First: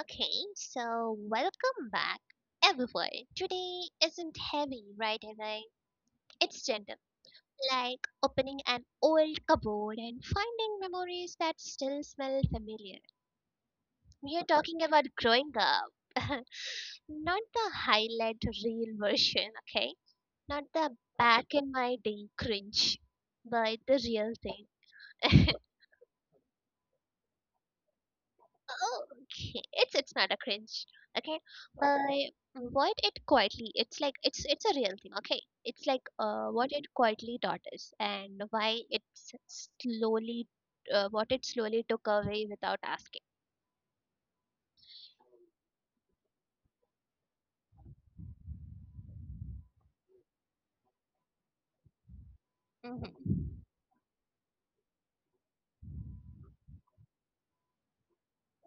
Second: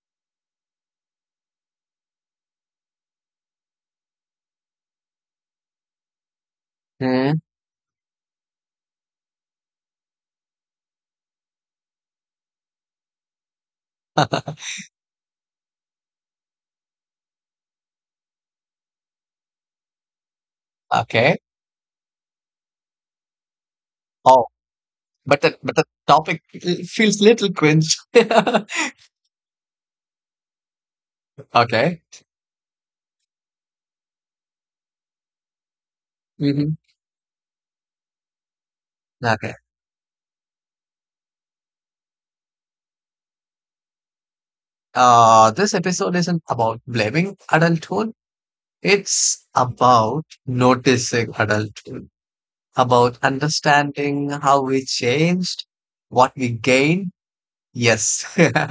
Okay, so welcome back, everyone. Today isn't heavy, right away. It's gentle, hmm, like opening an old cupboard and finding memories that still smell familiar. We are talking about growing up. Not the highlight reel version, okay? Not the okay. back in my day cringe, but the real Oh, but thing. the but the topic feels little cringe. Oh, okay, it's not a cringe, okay? Okay. But what it quietly, it's like it's a real thing, okay? It's like hmm what it quietly taught us and why Okay. slowly, what it slowly took away without asking. This episode isn't about blaming adulthood. It's about noticing adulthood, about Mhm. understanding how we changed, what we gained, yes,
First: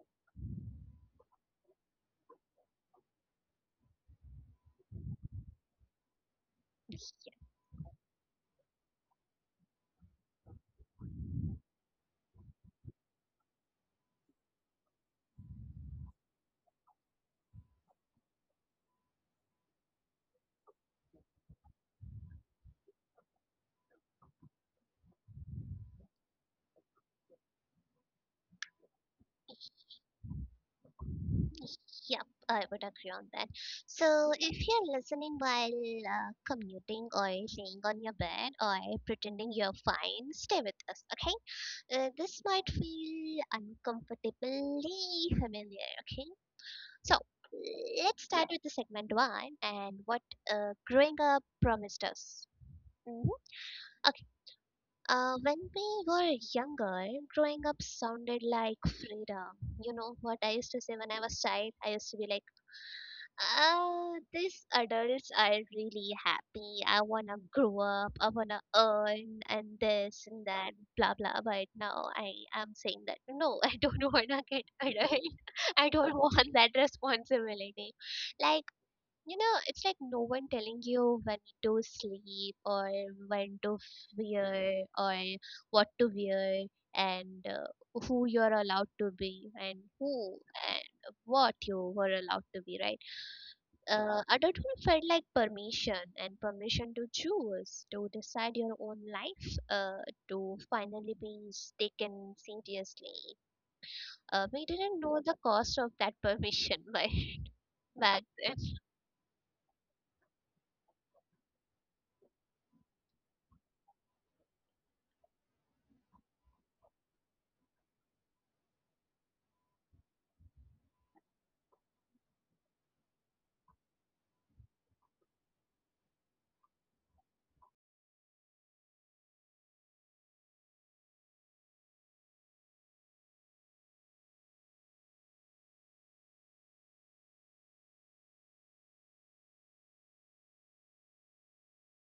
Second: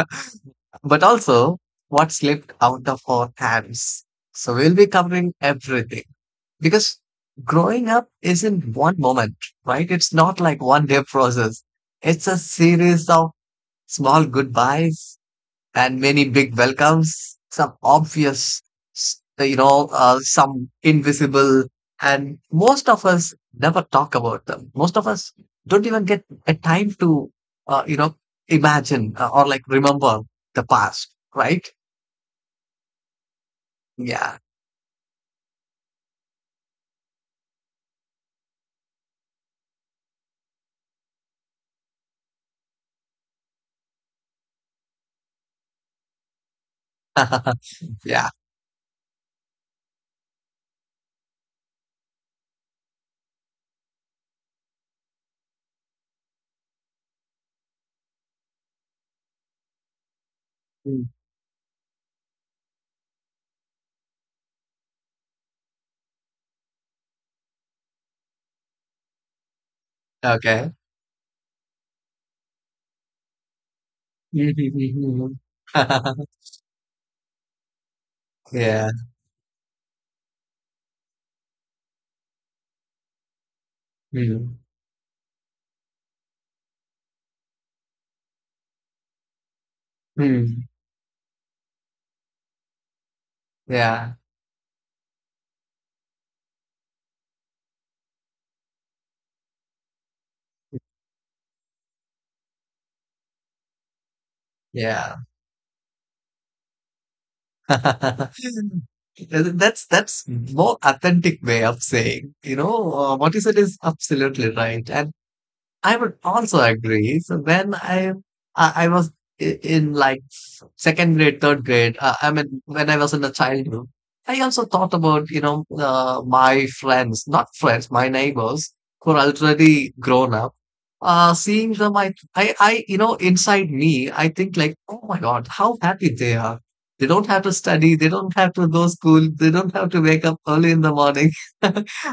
but also what slipped out of our hands. So we'll be covering everything because growing up isn't one moment, right? It's not like one day process. It's a series of small goodbyes, and many big welcomes, some obvious, some invisible, and most of us never talk about them. Most of us don't even get a time to, uh, you know, imagine or like remember the past, right? Yep, I would agree on that. So, Yeah. if you're listening while commuting or laying on your bed or pretending you're fine, stay with us, okay? This might feel uncomfortably familiar, okay? So, yeah. let's start with the segment one and what growing up promised us. Hmm. Okay, when we were younger, growing up sounded like freedom. You know what I used to say when Mm. I was child? I used to be like, these adults are really happy. I wanna grow up. I wanna earn and this and that, Okay. blah blah. But now I am saying that no, I don't wanna get adult. I don't want that responsibility. Like yeah. you know, it's like no one telling you when to sleep or when to Mm. wear or what to wear and who you're allowed to be and who Mm. and what you were allowed to be, right? Yeah. Adulthood felt like permission and permission to choose, to decide your own life, to finally be taken seriously. We didn't Yeah. know the cost of that permission by back then. that's more authentic way of saying what you said is absolutely right, and I would also agree. So when I was in like second grade, third grade, I mean when I was in the childhood, I also thought about my friends, not friends, my neighbors who are already grown up. Seeing them, inside me, I think like, oh my God, how happy they are. They don't have to study. They don't have to go school. They don't have to wake up early in the morning.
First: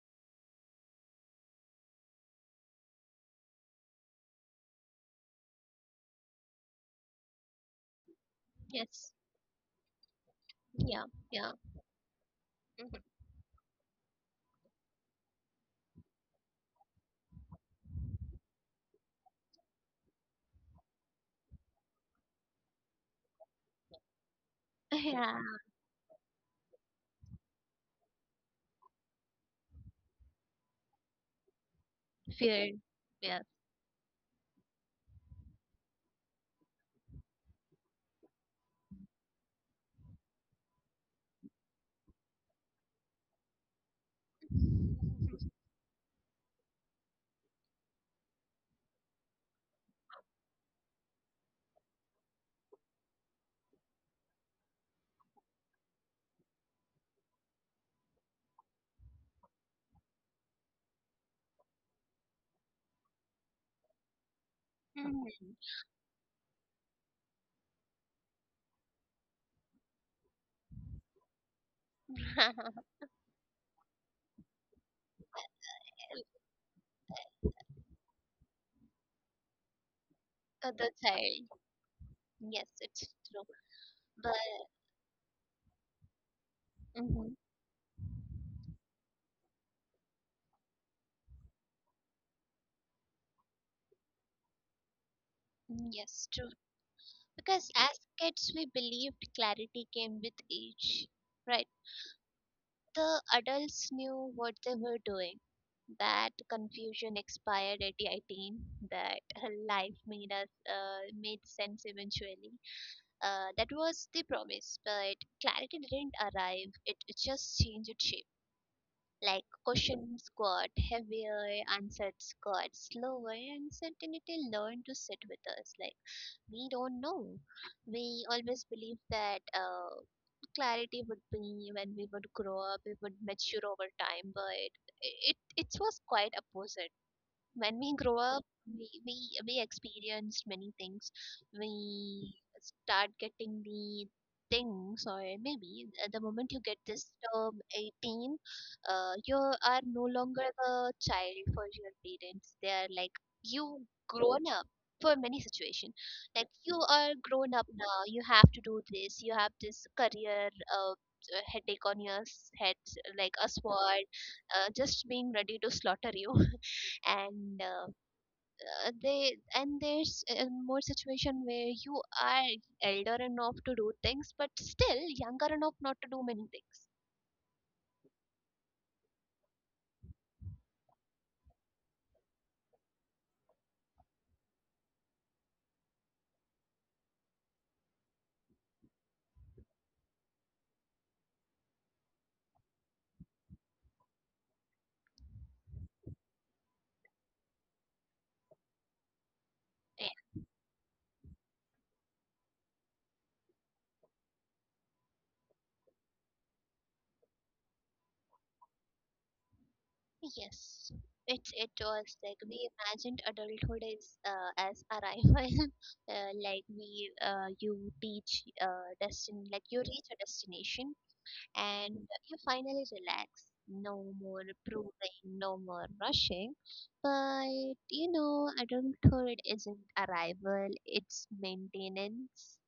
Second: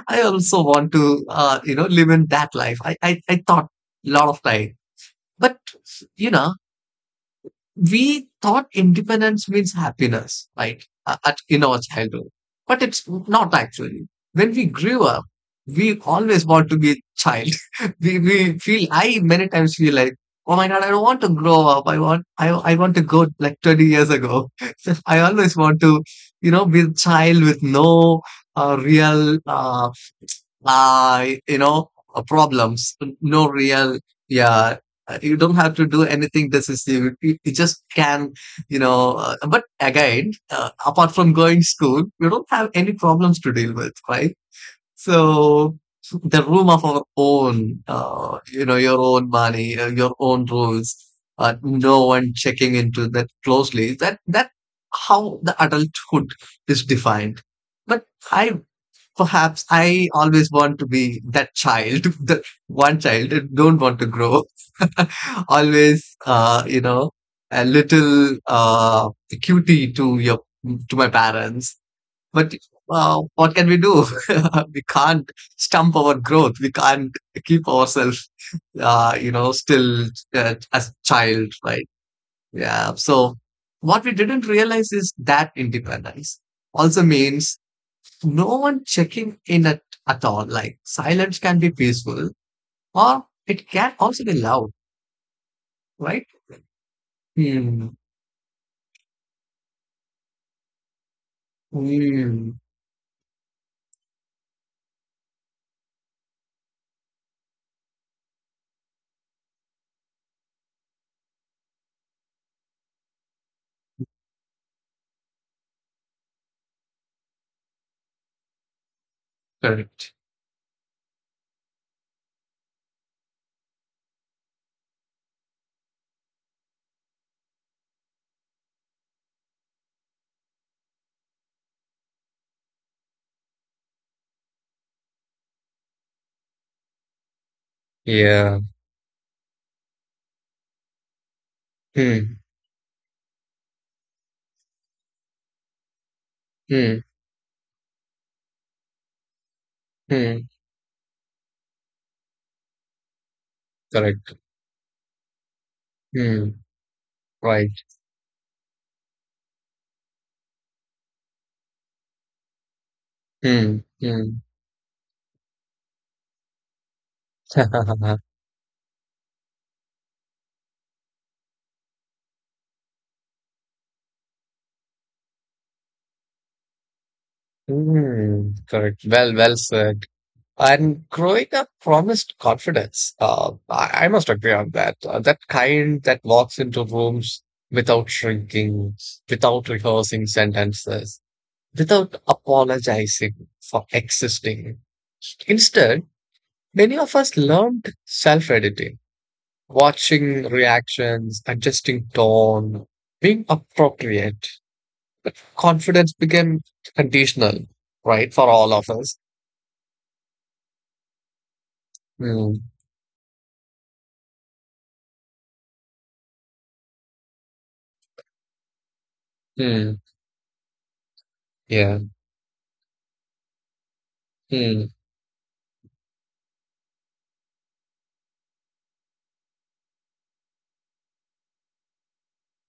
I also want to, live in that life. I thought a lot of time, but you know, we thought Yes. independence means happiness, right? Yeah. Yeah. in our childhood, but Mhm. it's not actually. When we grew up, we always want to be a child. we feel, I many times feel like, oh my God, I don't want to grow up. I want to go like 20 years ago. I Yeah. always want to, you know, be a child with no real, uh, you know, Fear. problems. Yeah. No real, yeah. You don't have to do anything decisive. You just can, you know. But again, apart from going school, you don't have any problems to deal with, right? So the room of our own, your own money, your own rules. No one checking into that closely. That how the adulthood is defined. But I Perhaps I always want to be that child, the one child, and don't want to grow. Mhm. Always, a little cutie to your to my parents. But what can we do? we can't stump our growth. We can't keep ourselves, still the as child. child, right? Yes, Yeah. it's So true. what we But didn't realize is that independence also mhm. means no one checking in at all. Like silence can be peaceful or it can also be loud, right? Yes, true. Because Hmm. as kids, we believed clarity came with age, right? Hmm. The adults knew what they were doing. That confusion expired at 18. That life made sense eventually. That was the promise, but clarity didn't arrive. It just changed shape. Like Correct. questions got heavier, answers got slower, and certainty learned to sit with us. Like we don't know. We always believe that clarity would be when we would grow up, we would mature over time, but it was quite opposite when we grow up Yeah. we we, we experienced many things, we Hmm. start getting the things, or maybe at the moment you get Hmm. this term 18, you are no longer Hmm. the child for your parents. They are like, you Correct. grown up for many situation, like Hmm. you are grown up Right. now, you have to do this, you have this career, headache on your head like a Hmm. sword, Hmm. Just being ready to slaughter you. And they, and there's more situation where you are elder enough to do things but still younger enough not to do many things. Hmm, correct. Well, well said. And growing up promised confidence. I must agree on that. That kind that walks into rooms without shrinking, without rehearsing sentences, without apologizing for existing. Instead, many of us learned self editing, Yeah. watching reactions, adjusting tone, being appropriate. But confidence became conditional, right, for all of us. Yes, it was like Mm, we imagined adulthood is, as arrival, like we you reach destin like you mm, reach a destination, and yeah. you finally relax. No more Mm, proving, no more rushing. But you know, adulthood isn't arrival, it's maintenance.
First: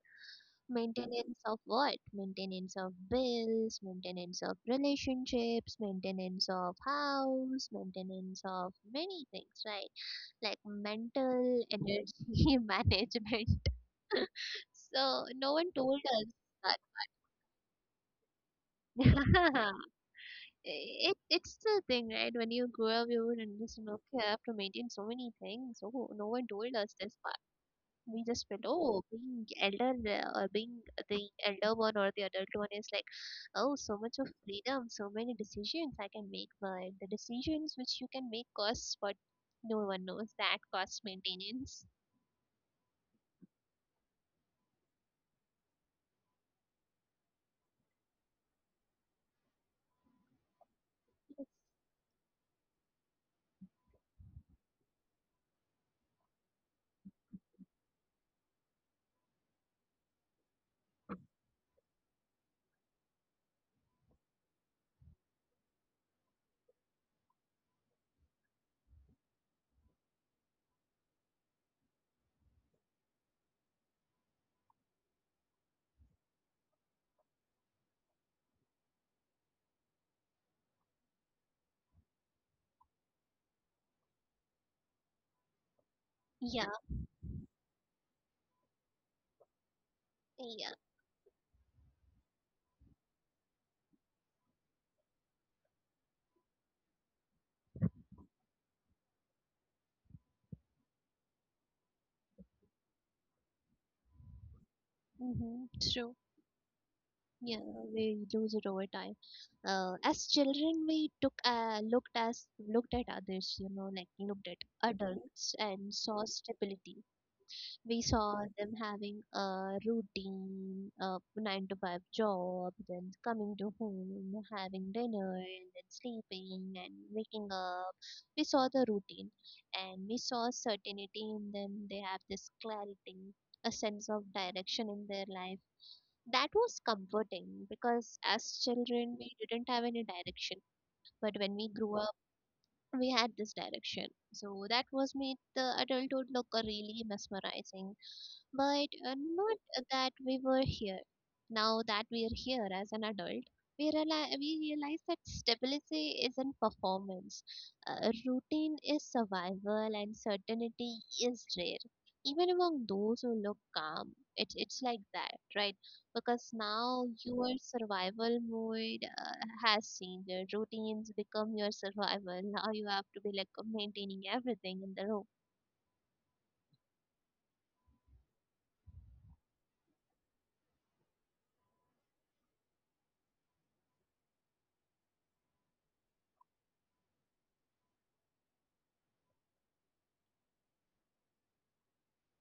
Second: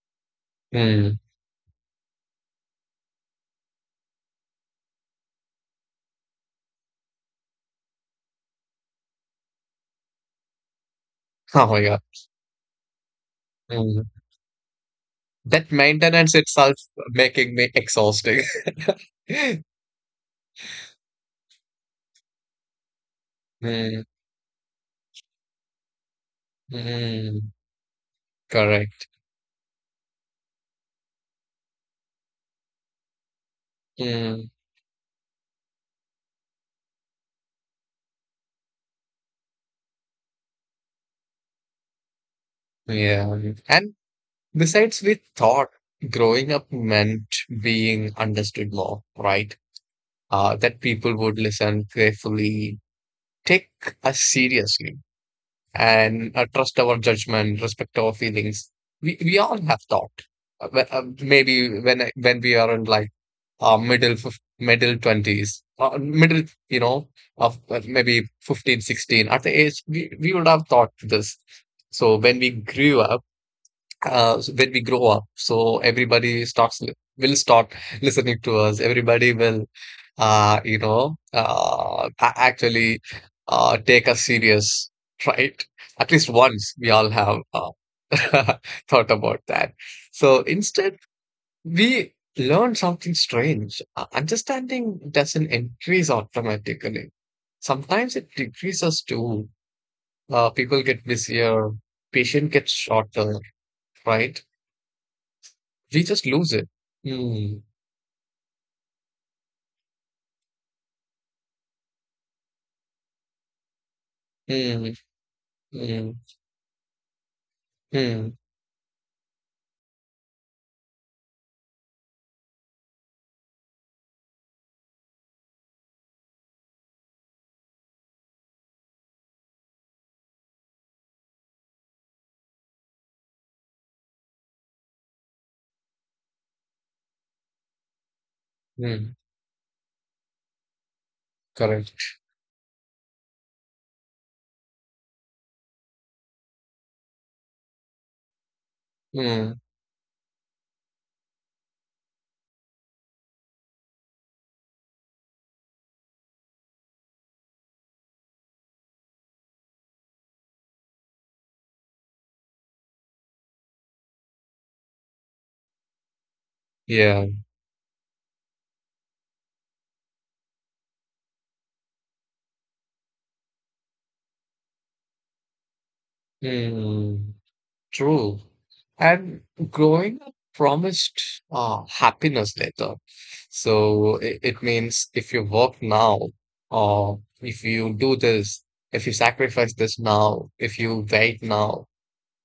mm. Maintenance of what? Maintenance of bills, maintenance of relationships, maintenance of house, maintenance of many things, right? Like mental Oh my God. energy management. Mm. So, no That one told maintenance itself us making me exhausting. that. it it's the thing, right? When you grow up, you would understand. Mm, Okay, I have to maintain so many things. Oh, no one told us this part. mm, We just felt, oh, correct. being elder or being the elder one or the adult one is like, oh, so much of Mm, freedom, so many decisions I can make. But the decisions which you can make costs what no one knows. That costs maintenance. yeah. And Besides, we thought growing up meant being understood more, right? That people would listen carefully, take us seriously, and trust our judgment, respect our feelings. We all have thought. Maybe when we are in like middle twenties, middle you know of maybe 15, 16 at the age we would have thought this. So when we grew up so when we grow up. So everybody will start listening to us. Everybody will, actually take us serious, right? At least Yeah, once we all have thought about that. So yeah. instead, we learn something strange. Understanding doesn't increase automatically. Sometimes it decreases too. People get busier, patient gets shorter, right? We Mm-hmm. just lose it. Mm, Yeah, we lose it over time. As children, we took looked as looked at others, you know, like looked at mm, adults and mm, saw stability. We mm, saw them having a routine, a 9 to 5 job, then coming to home, having dinner, and then sleeping and waking up. We saw the routine, and we saw certainty in them. They have this clarity, a sense of direction in their life that was comforting, because as mm. children we didn't have any direction, but when we grew Correct. up we had this direction, so that was made the adulthood look really mesmerizing, but not Mm, that we were here. Now that we are here as an adult, we realize that stability isn't performance. Routine is survival, and certainty is rare. Even among those who look calm, it's like that, right? Because now yeah. your survival mode has changed. Your routines become your survival. Now you have to be like maintaining everything in the room. Mm, true. And growing up promised happiness later. So it means if you work now, or if you do this, if you sacrifice this now, if you wait now,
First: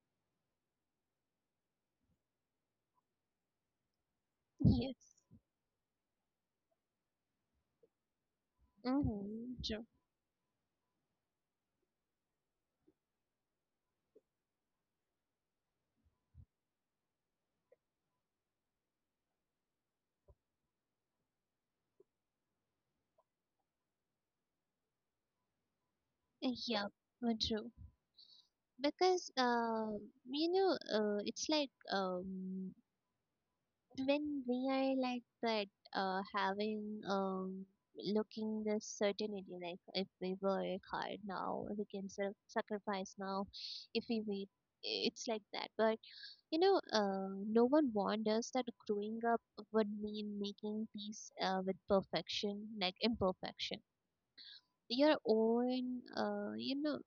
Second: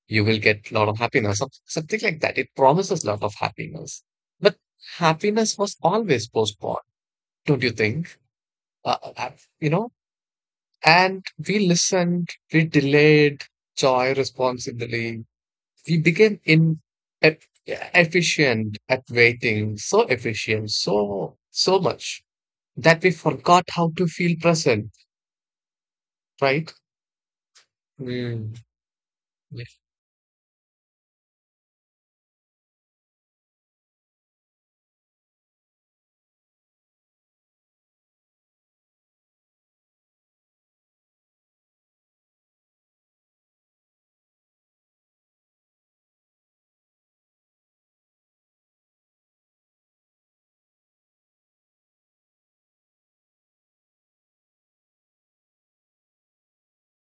you will get a lot of happiness. Some- Something like that. It promises a lot of happiness. But Yes. happiness was always postponed, don't you think? uh, uh, you Mm-hmm. know, and we listened, we delayed joy responsibly. We became e- efficient at waiting, so efficient, so much that we forgot how to feel present, right? Yeah, true. Mm. Because Yeah. You know, it's like when we are like that, having looking this certainty, like if we work hard now, we can sort of sacrifice now, if we wait, it's like that. But you know, no one warned us that growing up would mean making peace with perfection, like imperfection. Your own,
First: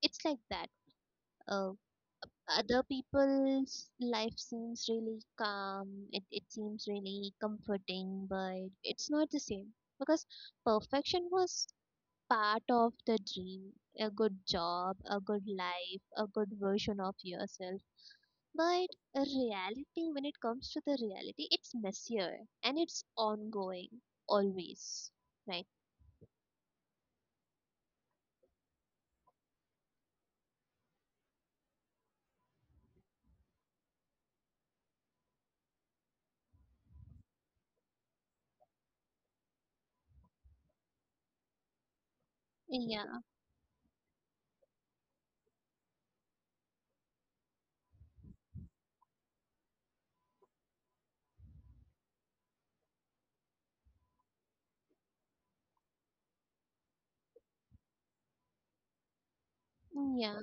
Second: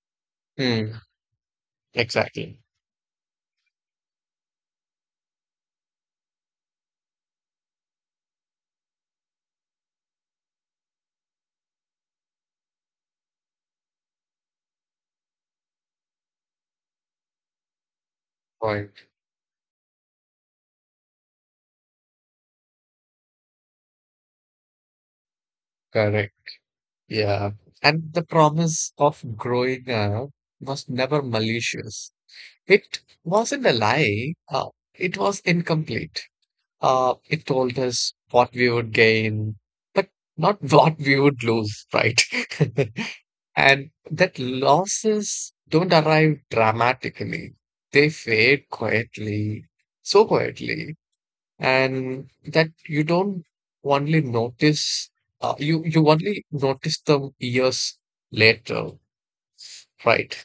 it's like that. Mm. uh. Exactly. Other people's life seems really calm. It seems really comforting, but it's not the same, because perfection was part of the dream, a good job, a good life, a good version of yourself, but Point. a reality, when it comes to the reality, it's messier, and it's ongoing always, right? Correct. Yeah. And the promise of growing up was never malicious. It wasn't a lie. It was incomplete. It told us what we would gain, but not what we would lose, right? Yeah, And that losses don't arrive dramatically. They fade quietly, so quietly, and that you don't only notice, you only notice them years later, yeah, right?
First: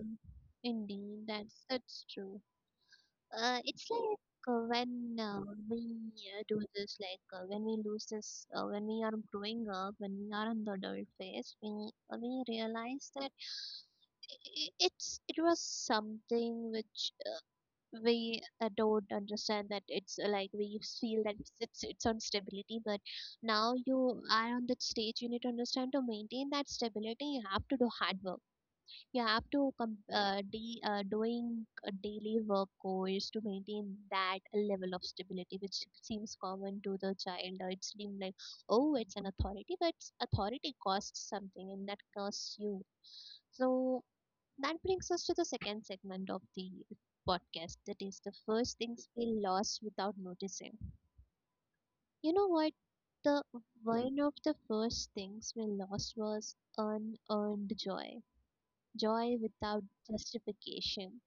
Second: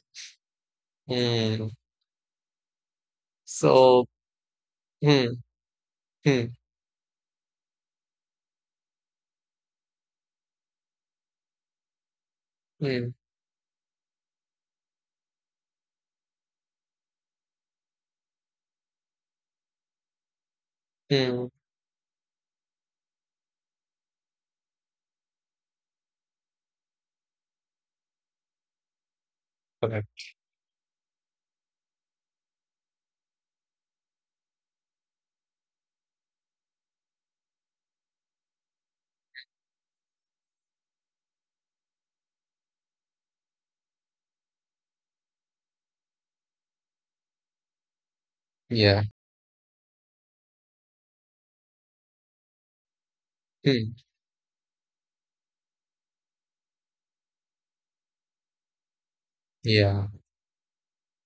indeed, Mm. that's true. It's So, like when mm, we mm, do this, like when we lose this, when we are growing up, when we are in the adult phase, we realize mm, that it's it was something which we don't understand, that it's like we feel that mm. it's it's on stability, but now you are on that stage, you need to understand to maintain that stability, you have to do hard work, yeah, up to com- Okay. De- doing a daily work course to maintain that level of stability, which seems common to the child. It seems like, oh, it's an authority, but authority costs something, and that costs you. So that brings us to the second segment of the podcast. That is the first Yeah. things we lost without noticing. You know what? The Mm. one of the first things we lost was unearned joy, joy without Yeah. justification,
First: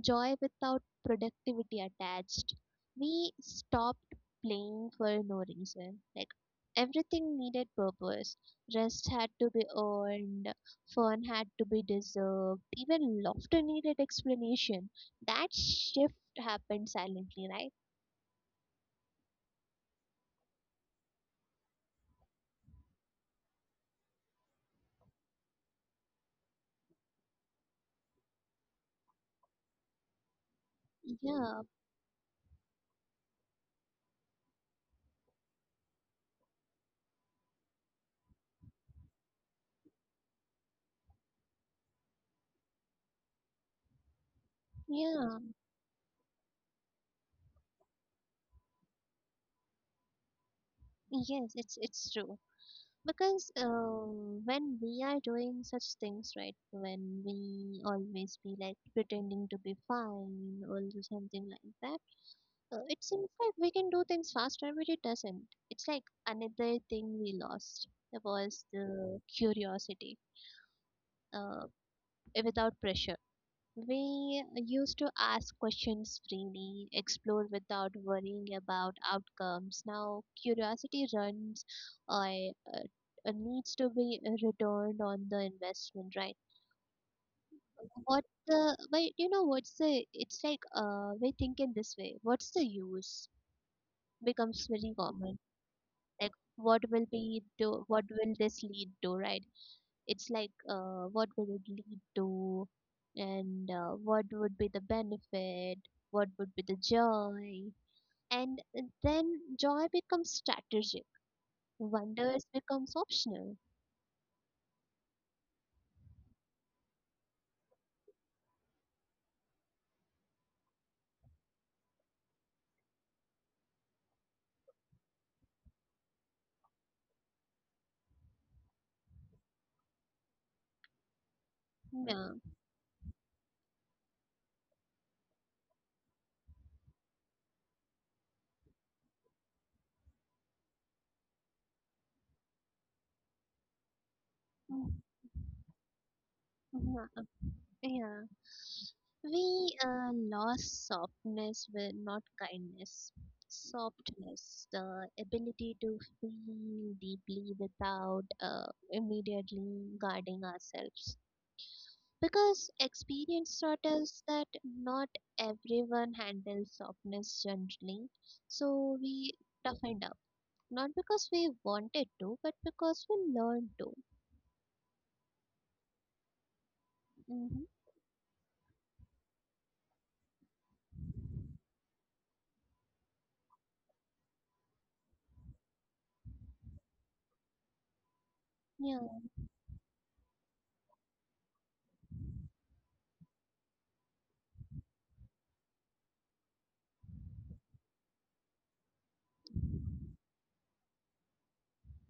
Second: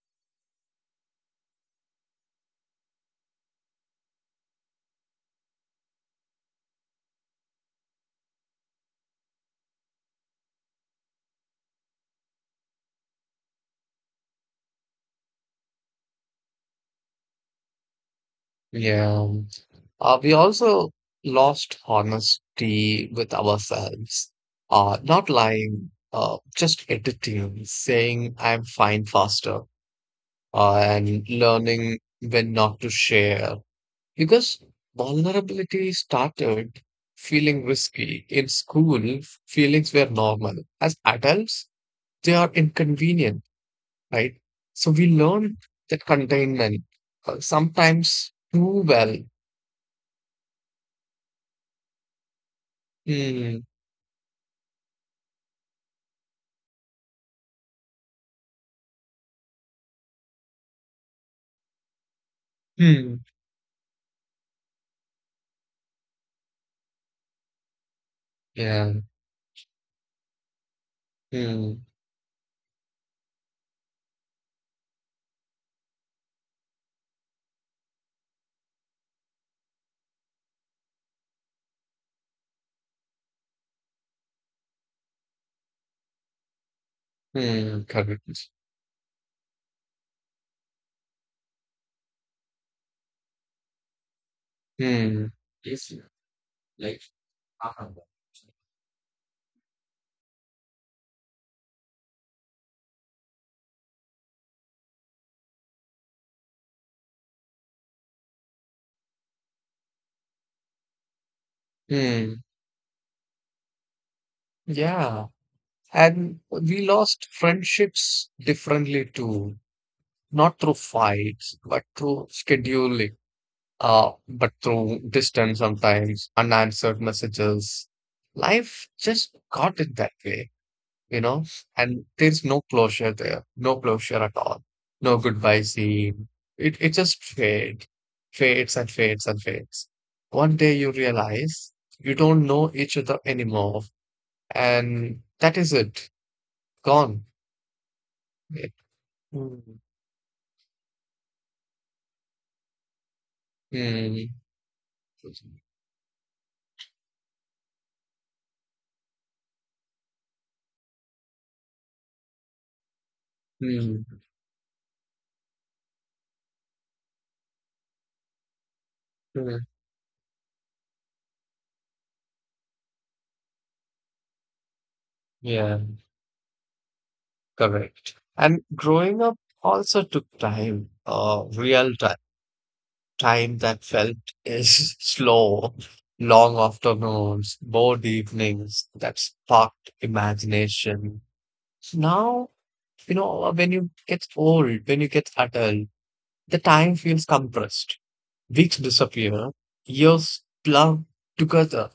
joy without productivity attached. We stopped playing for no reason. Like everything needed purpose. Rest had to be earned, fun had to be deserved, even laughter needed explanation. That shift happened silently, right? Yeah. We also lost honesty with ourselves. Not lying, just editing, saying I'm fine faster, and Yeah, learning when not to share. Because vulnerability started feeling risky. In school, feelings were normal. As adults, they are inconvenient, right? So we yeah, learned that containment sometimes too well. yes, it's true. Because Hmm. When we are doing such things, right, when we always be like pretending to be fine or something like that, it Hmm. seems like we can do things faster, but it doesn't. It's like another thing we lost was Yeah. the curiosity, uh, Hmm. without pressure. We used to ask questions freely, explore without worrying about outcomes. Now curiosity runs I needs to be returned on the investment, right? Hmm. What Correct. the but you know what's the it's like We think in this way. What's the use becomes very Hmm. common. Yes. Like what Like. will be do, Uh-huh. what will this lead to, right? It's like, what will it lead to? And what would be the benefit? What would be the joy? And then joy becomes strategic. Hmm. Wonders becomes optional. Yeah. And we lost friendships differently too, not through fights, but through scheduling, but through distance sometimes, unanswered messages. Life just got it that way. You know, and Yeah. there's no closure there, no closure at all, no goodbye scene. It just fades, fades and fades and fades. One day you realize you don't know each other anymore, Mm, and that is it, yeah. Gone. Yeah. It- We Mm, lost softness with not kindness. mm, Softness, the ability to feel deeply without immediately guarding ourselves. Because experience taught mm, us that not everyone handles softness gently, so we mm. toughened up. Not because we wanted to, but because we learned to. Yeah, Mm-hmm. correct. And growing up also took time, real time. Time that felt is slow, long afternoons, bored Yeah, evenings that sparked imagination. Now, you know, when you get old, when you get adult, the time feels compressed. Weeks disappear, years plug together,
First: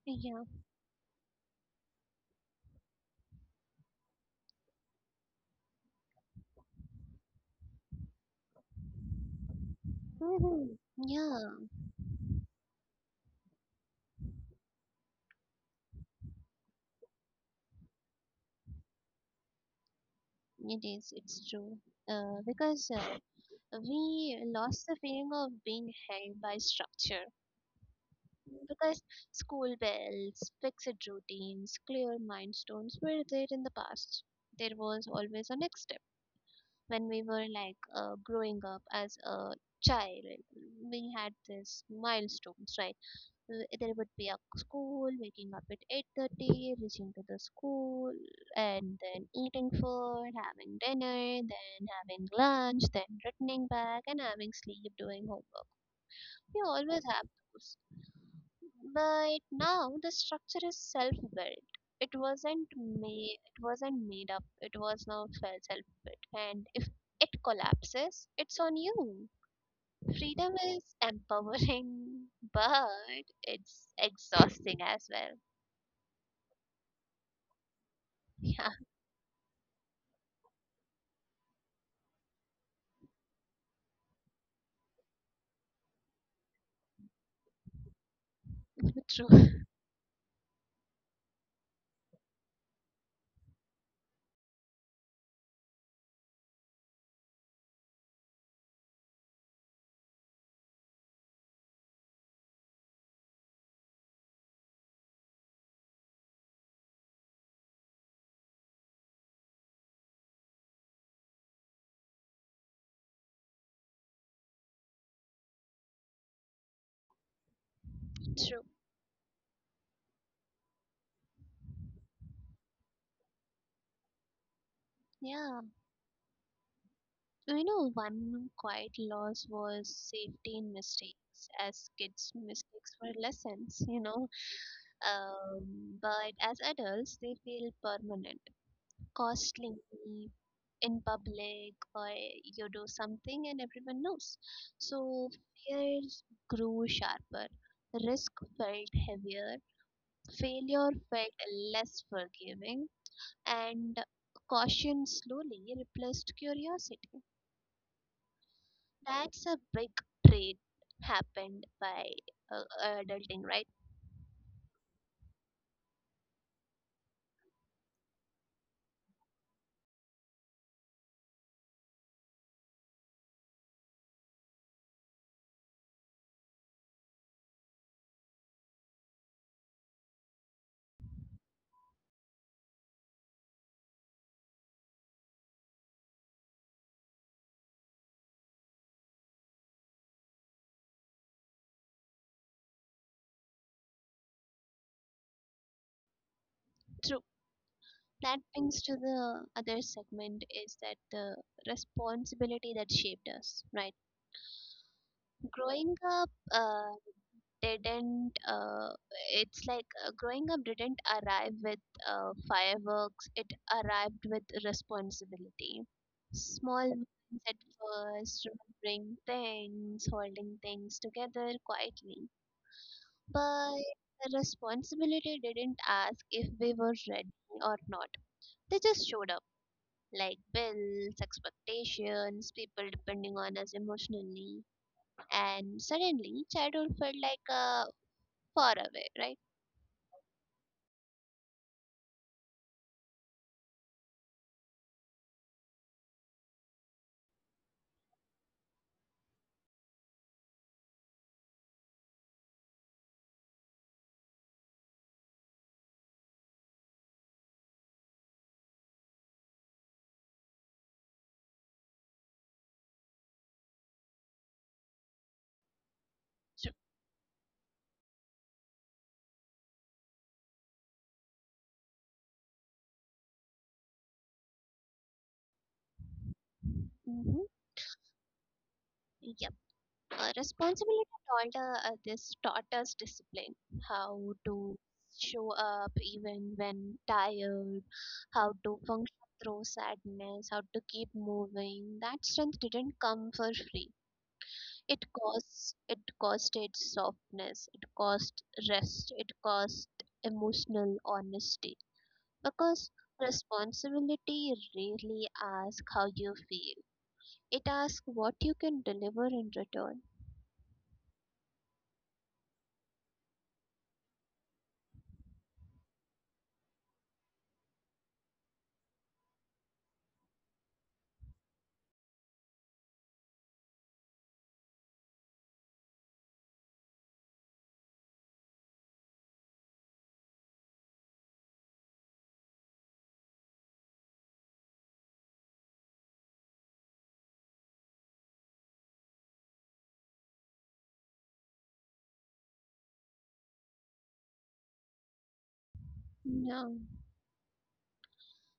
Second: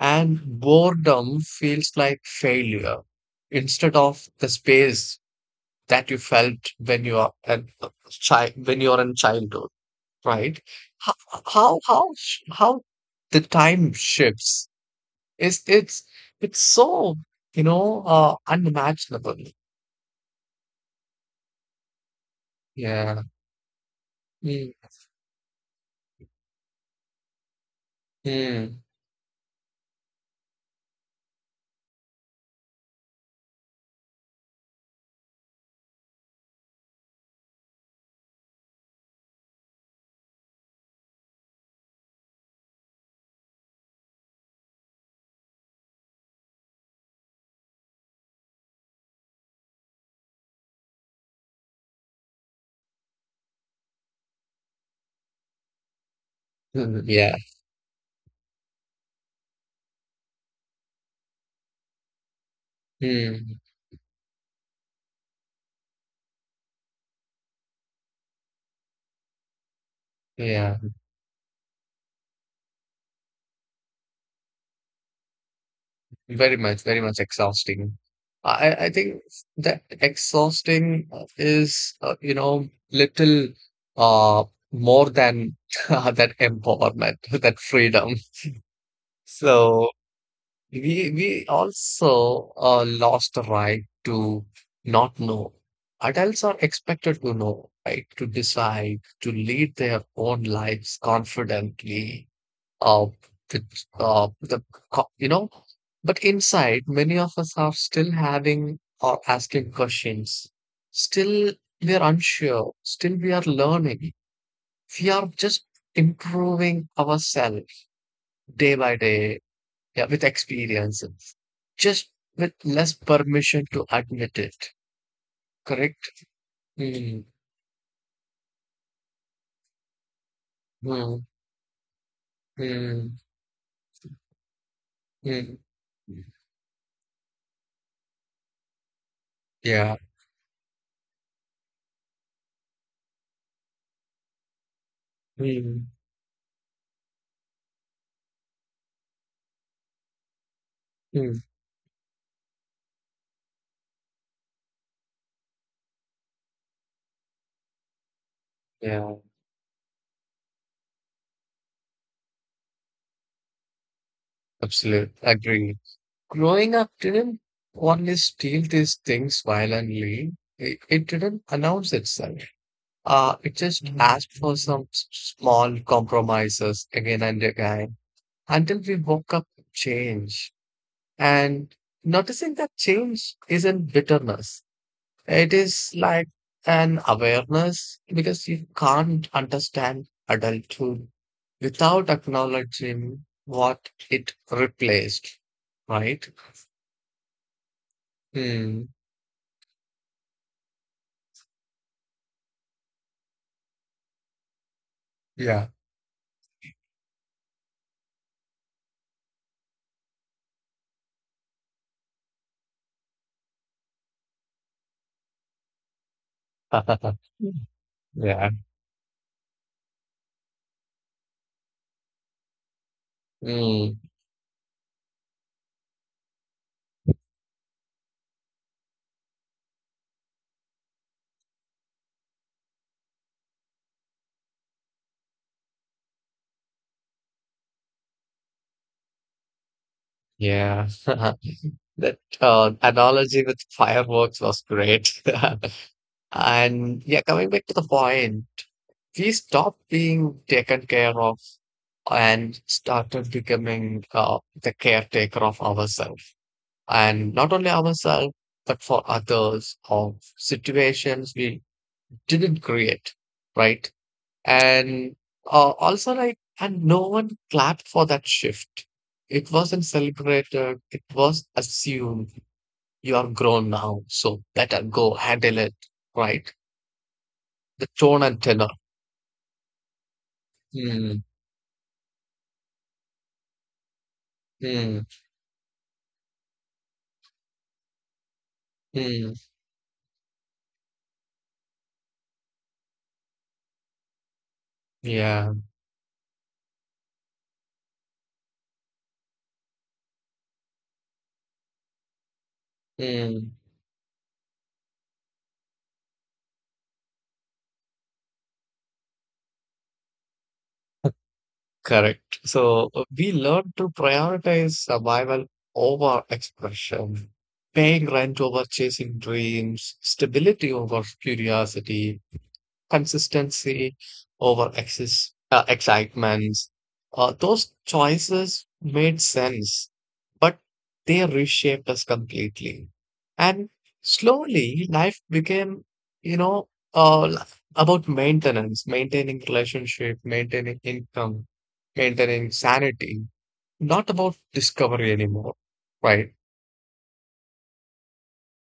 and yeah, boredom feels like failure instead of the space that you felt when you are a child, when you are in childhood. Right. mm-hmm. how Yeah. how the time shifts. Is it's so, you know, unimaginable. It is. It's true. Because Yeah. We Mm, lost the feeling of being held by structure. mm, Because school bells, fixed routines, clear milestones were there in the past. There was always a next step. When we were like growing up as a child, we had this milestones, right? There would be a school, waking up at 8:30, reaching to the school, and then eating food, having dinner, then having lunch, then returning back and having sleep, doing homework, we mm, always yeah. have those, but now the structure is self-built. It wasn't made. Mm, It wasn't made up. It was now self-built. And if it collapses, it's on you. Freedom yeah. is empowering, but it's exhausting as well. Very much, very much exhausting. I Yeah, I I think that exhausting is, little uh more than that empowerment, that freedom. true, So we also lost the right to not know. Adults are expected to know, right? To decide, to lead their own lives confidently. Uh, with, the co- you know, but inside, many of us are still having or asking questions. Still, we are unsure. Still, we are learning. We are just improving ourselves true. day by day, yeah, with experiences, just with less permission to admit it, Yeah, correct? Mm, you know, one quiet loss was safety in mm, mistakes, as kids' mistakes mm, were lessons, you know, mm. But as adults, they feel permanent, costly Yeah. in public, or you do something and everyone knows. So Mm, fears grew sharper, risk felt heavier, failure mm. felt less forgiving, and caution slowly replaced curiosity. Yeah, That's a big trait happened by adulting, right? absolutely. Agree. Growing up didn't only steal these things violently. It didn't announce itself. It just Mhm. asked for some small compromises again and again until we woke up to change. And noticing that change isn't bitterness. It is like an awareness because you can't understand adulthood without acknowledging what it replaced, right? True. That Hmm. brings to the other segment is that the responsibility that shaped us, right? Yeah. growing up didn't It's like growing up didn't arrive with fireworks, it arrived with responsibility, small ones at first, Yeah. remembering things, holding things together quietly, but Mm, the responsibility didn't ask if we were ready or not. They just showed up, like bills, expectations, people depending on us emotionally, and suddenly childhood felt like far away, right? yeah. That analogy with fireworks was great. And yeah, coming back to the point, we stopped being taken care of and started becoming the caretaker of ourselves, and not only ourselves, but for others of situations we didn't create, right? And also, like, So. and no one clapped for that shift. It wasn't celebrated, it was assumed you are grown now, so better go handle it, right? Hmm. The tone and tenor. Yep. Responsibility Hmm. taught, this taught us discipline, how to Hmm. show up even when tired, how to function Hmm. through sadness, how to keep moving. That strength didn't come for free. It Yeah. costs. It costed softness. It cost rest. It cost emotional honesty. Because Hmm. responsibility rarely asks how you feel, it asks what you can deliver in return. Correct. So we learn to prioritize survival over expression, paying rent over chasing dreams, stability over curiosity, consistency over excess, excitement. Those choices made sense, but they reshaped us completely. And slowly, life became, you know, uh, li- about maintenance, maintaining relationship, maintaining income, maintaining sanity, not about discovery anymore, right? No,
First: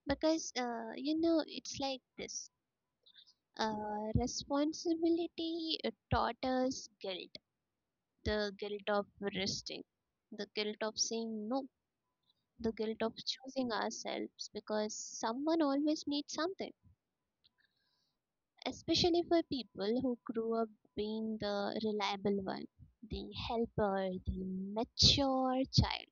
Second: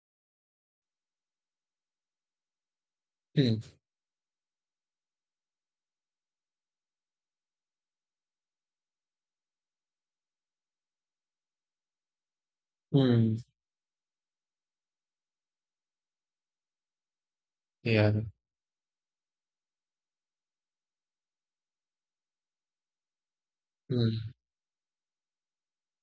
because you know, it's like this, Hmm. Responsibility taught us guilt, the guilt of resting, the guilt of saying no, the guilt of Hmm. choosing ourselves, because someone always needs something, Yeah. especially for people who grew up being the reliable one, the helper, Hmm. the mature child.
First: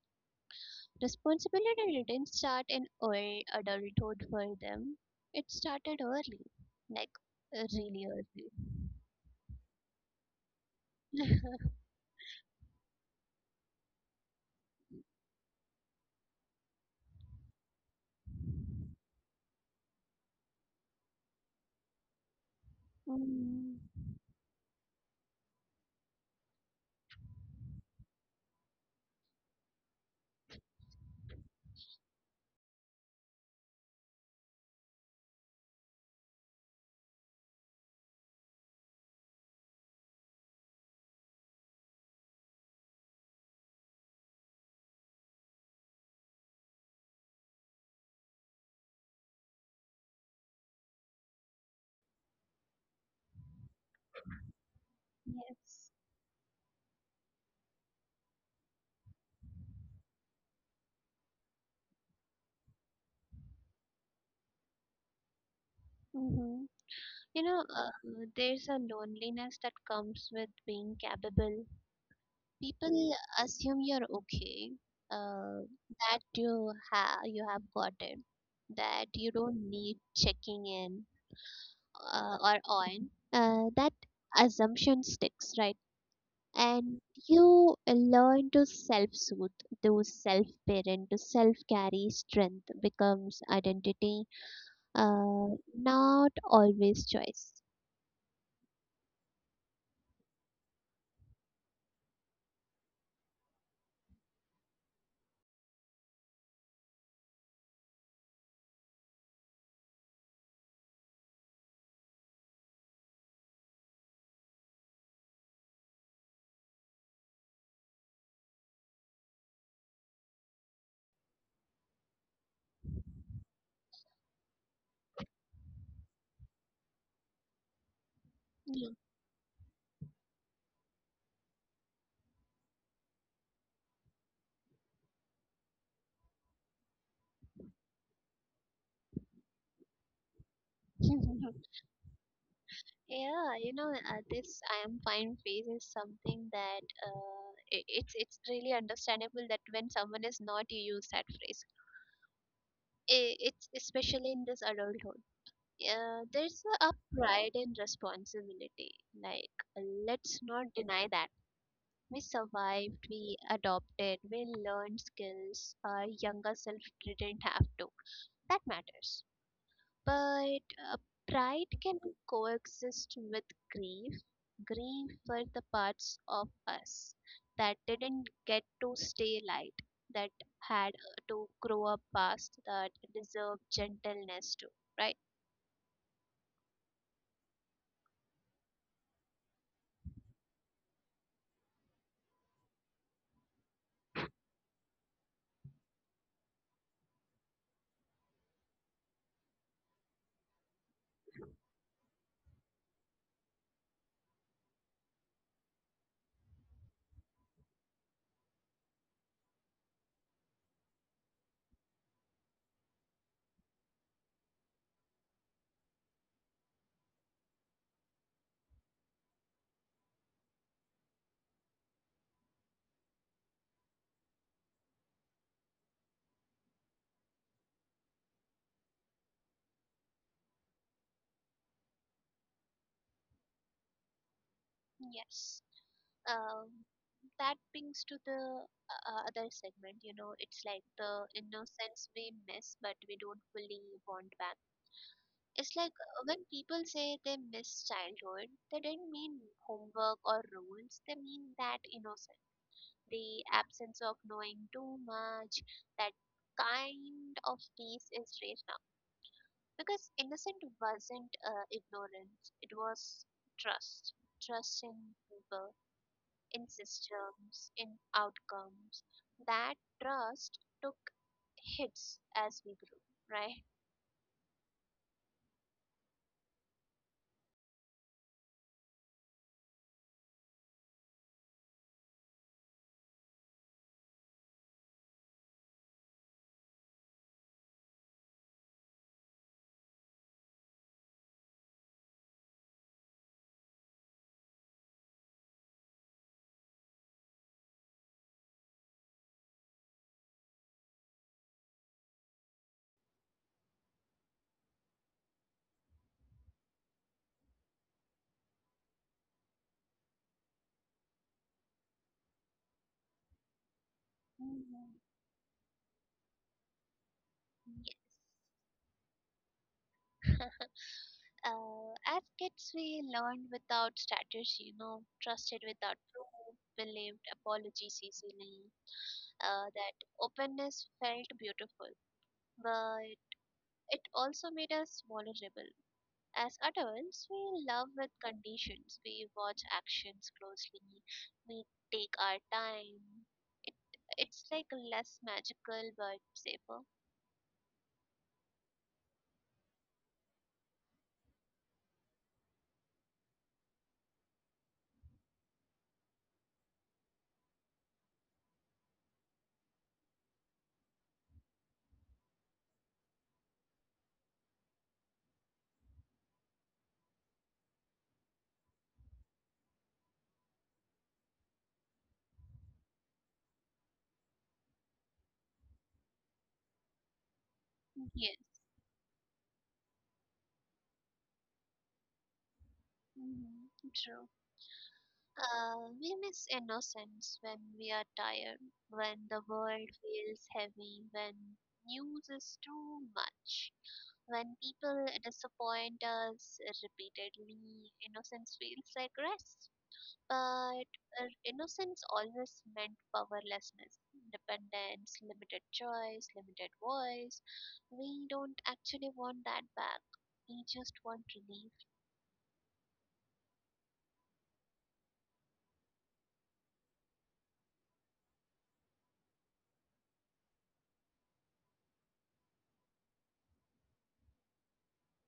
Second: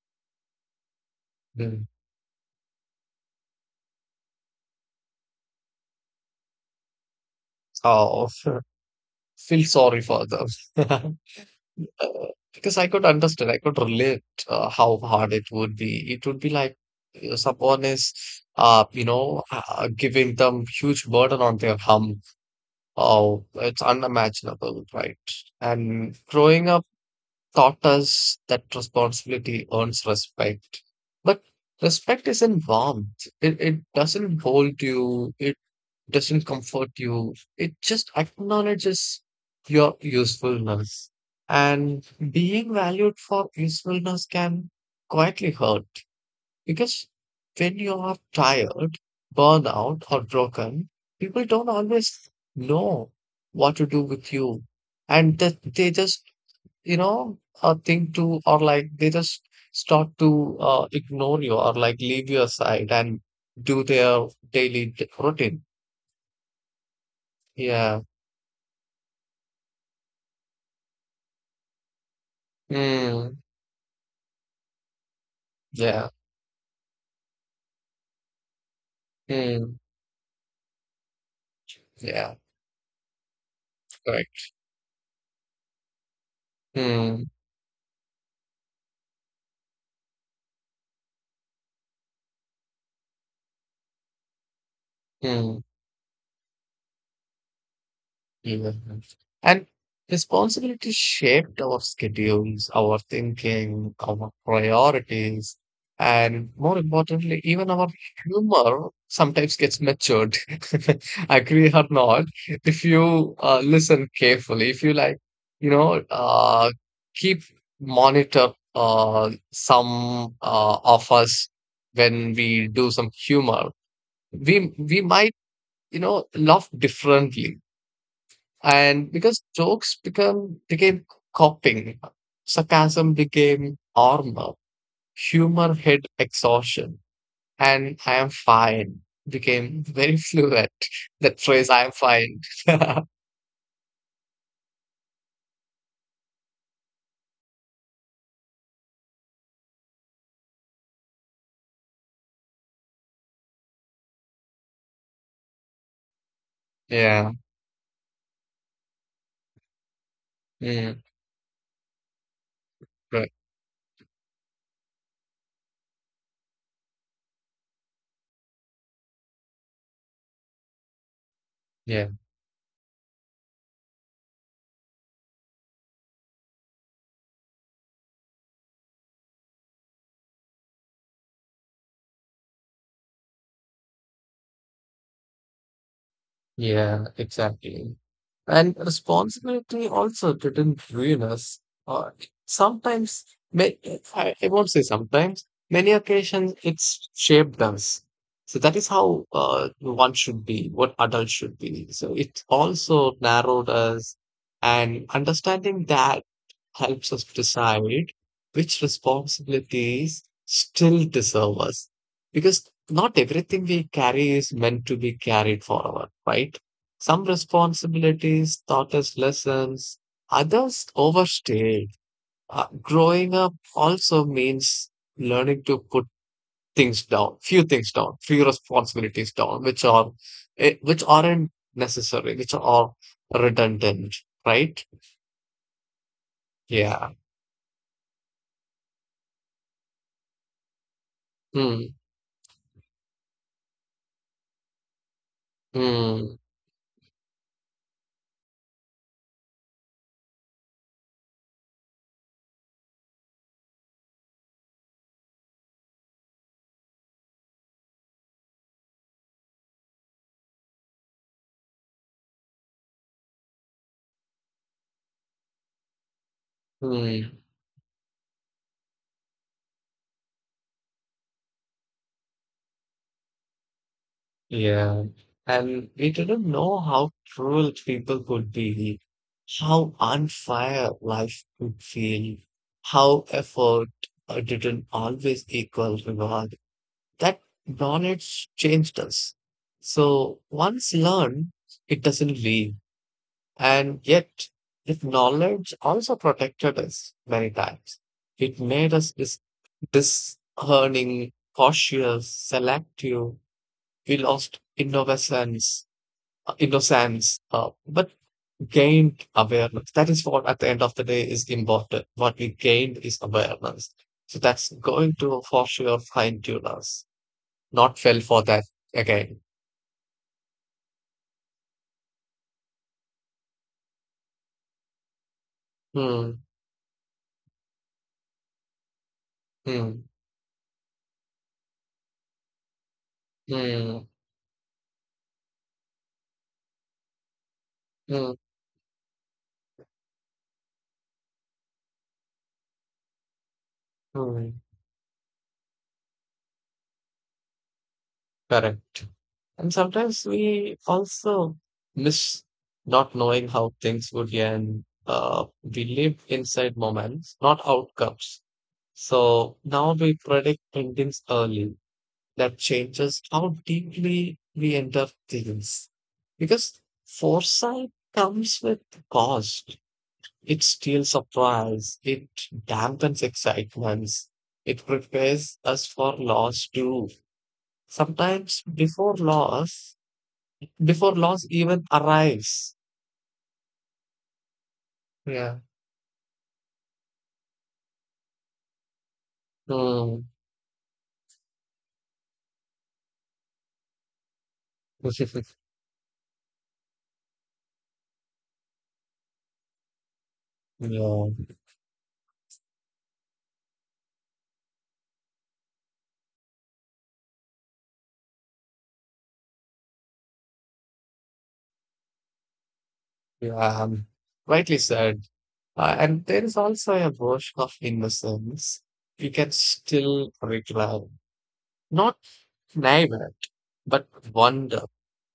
Hmm. Responsibility didn't start in early adulthood for them, it started early, like, really Oh, early. feel sorry for them. Uh, because I could understand, I could relate how hard it would be. It would be like someone is giving them huge burden on their hum. Oh, it's Mm, unimaginable, right? And growing up taught us that responsibility earns respect, but respect isn't warmth. It doesn't hold you. It doesn't comfort you. It just acknowledges your usefulness. And being valued for usefulness can quietly hurt because when you are tired, burned out, or broken, people don't always know what to do with you. And that they yes. just, think to, or like they just start to ignore you or like leave your side and do their daily routine. Mm-hmm. You know, Yeah. there's a loneliness that comes with being capable. People Mm, assume you're okay, uh, yeah. that you have got it, that you don't Mm, need checking in, yeah. Or on. That Correct. assumption sticks, right? And Mm, you learn to self-soothe, to self-parent, to self-carry, strength becomes identity, uh, mm, not always choice. yeah. And responsibility shaped our schedules, our thinking, our priorities, and more importantly, even our humor sometimes gets matured. Agree or not, if you listen carefully, if you like, you know, uh, keep monitor some of us when we do some humor we might, you know, laugh differently. Yeah. And because jokes become became coping, sarcasm became armor, humor hit exhaustion, and I am fine became very fluent. That phrase, I am fine. Yeah, you know, this I am fine phase is something that I it's really understandable that when someone is not, you use that phrase. I it's especially in this adulthood. There's a Yeah. pride and responsibility. Like, let's not mm, deny that. We survived, right. we adopted, we learned skills our younger self didn't have to. That matters. But uh, pride can Yeah. coexist with grief, grieved for the parts of us that didn't get to stay light, that had to grow up fast, that deserve gentleness too, right? Yeah, exactly. And responsibility also didn't ruin us. Uh, Sometimes, may I won't say sometimes, many occasions it's shaped us. So that is how one should be, what adults should be. So it also narrowed us, and understanding that helps us decide which responsibilities still deserve us. Because not everything we carry is meant to be carried forward, right? Some responsibilities taught us lessons, others overstayed. Growing up also means learning to put things down, few responsibilities down, which are which aren't necessary, which are redundant, right? Yes. Um, Yeah. that brings to the other segment, you know, it's like the Hmm. innocence we miss, but we don't fully want back. It's like, Hmm. when people say they miss childhood, they didn't mean homework or rules, they mean that innocence, the absence of knowing too much. That kind of peace is rare now. Because innocent wasn't ignorance, it was trust. Trust in people, in Hmm. systems, in outcomes. That trust took hits as we grew, right? Yeah, and we didn't know how cruel people could be, how unfair life could feel, how effort didn't always equal reward. That knowledge changed us. So once learned, it doesn't leave. And yet, that knowledge also protected us many times. It made us discerning, cautious, selective. We lost innocence, but gained awareness. That is what, at the end of the day, is important. What we gained is awareness. So that's Mhm. going to for sure fine tune us. Not Yes. fell for that again. As kids, we learned without strategy, you know, trusted without Hmm. proof, believed apologies easily. That Hmm. openness felt beautiful, but it Hmm. also made us vulnerable. As adults, we love with Hmm. conditions. We watch actions closely. We take our time. It Hmm. it's like less magical but safer. Correct. And sometimes we also miss not knowing how things would end. We live inside moments, not outcomes. So now we predict endings early, that changes how deeply we enter things. Because foresight comes with cost. It steals surprise. It dampens excitements. It prepares us for loss too. Sometimes Yes. Before loss even arrives. Hmm. True. Yeah. We miss innocence when we are tired, when the world Mm. feels heavy, when news is too much. When people disappoint us repeatedly, innocence feels like rest. But Yeah. Innocence always meant powerlessness, dependence, limited choice, limited voice. We don't actually want that back. We just want relief. Yeah. Rightly said. And there is also a version of innocence. We can still regret. Not flavor, but wonder,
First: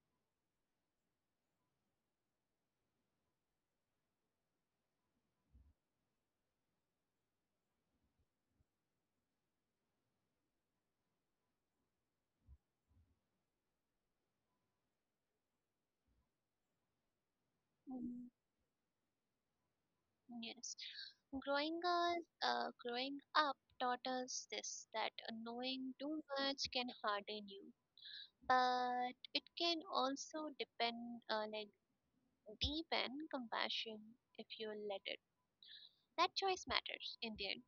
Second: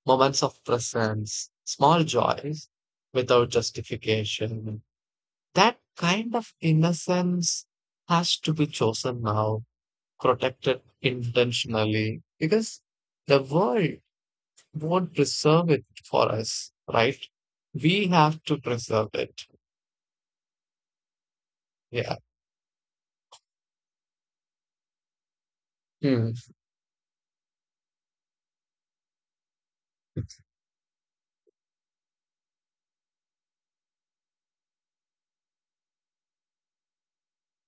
moments of presence, small joys without justification. That kind of innocence has to be chosen now, protected intentionally, because the world won't preserve it for us, right? We Mm. have to preserve it. Yes. Yeah. Growing up taught us this, that knowing too Hmm. much can harden you, but it can also depend, like deep and compassion, if you let it. That choice matters in the end,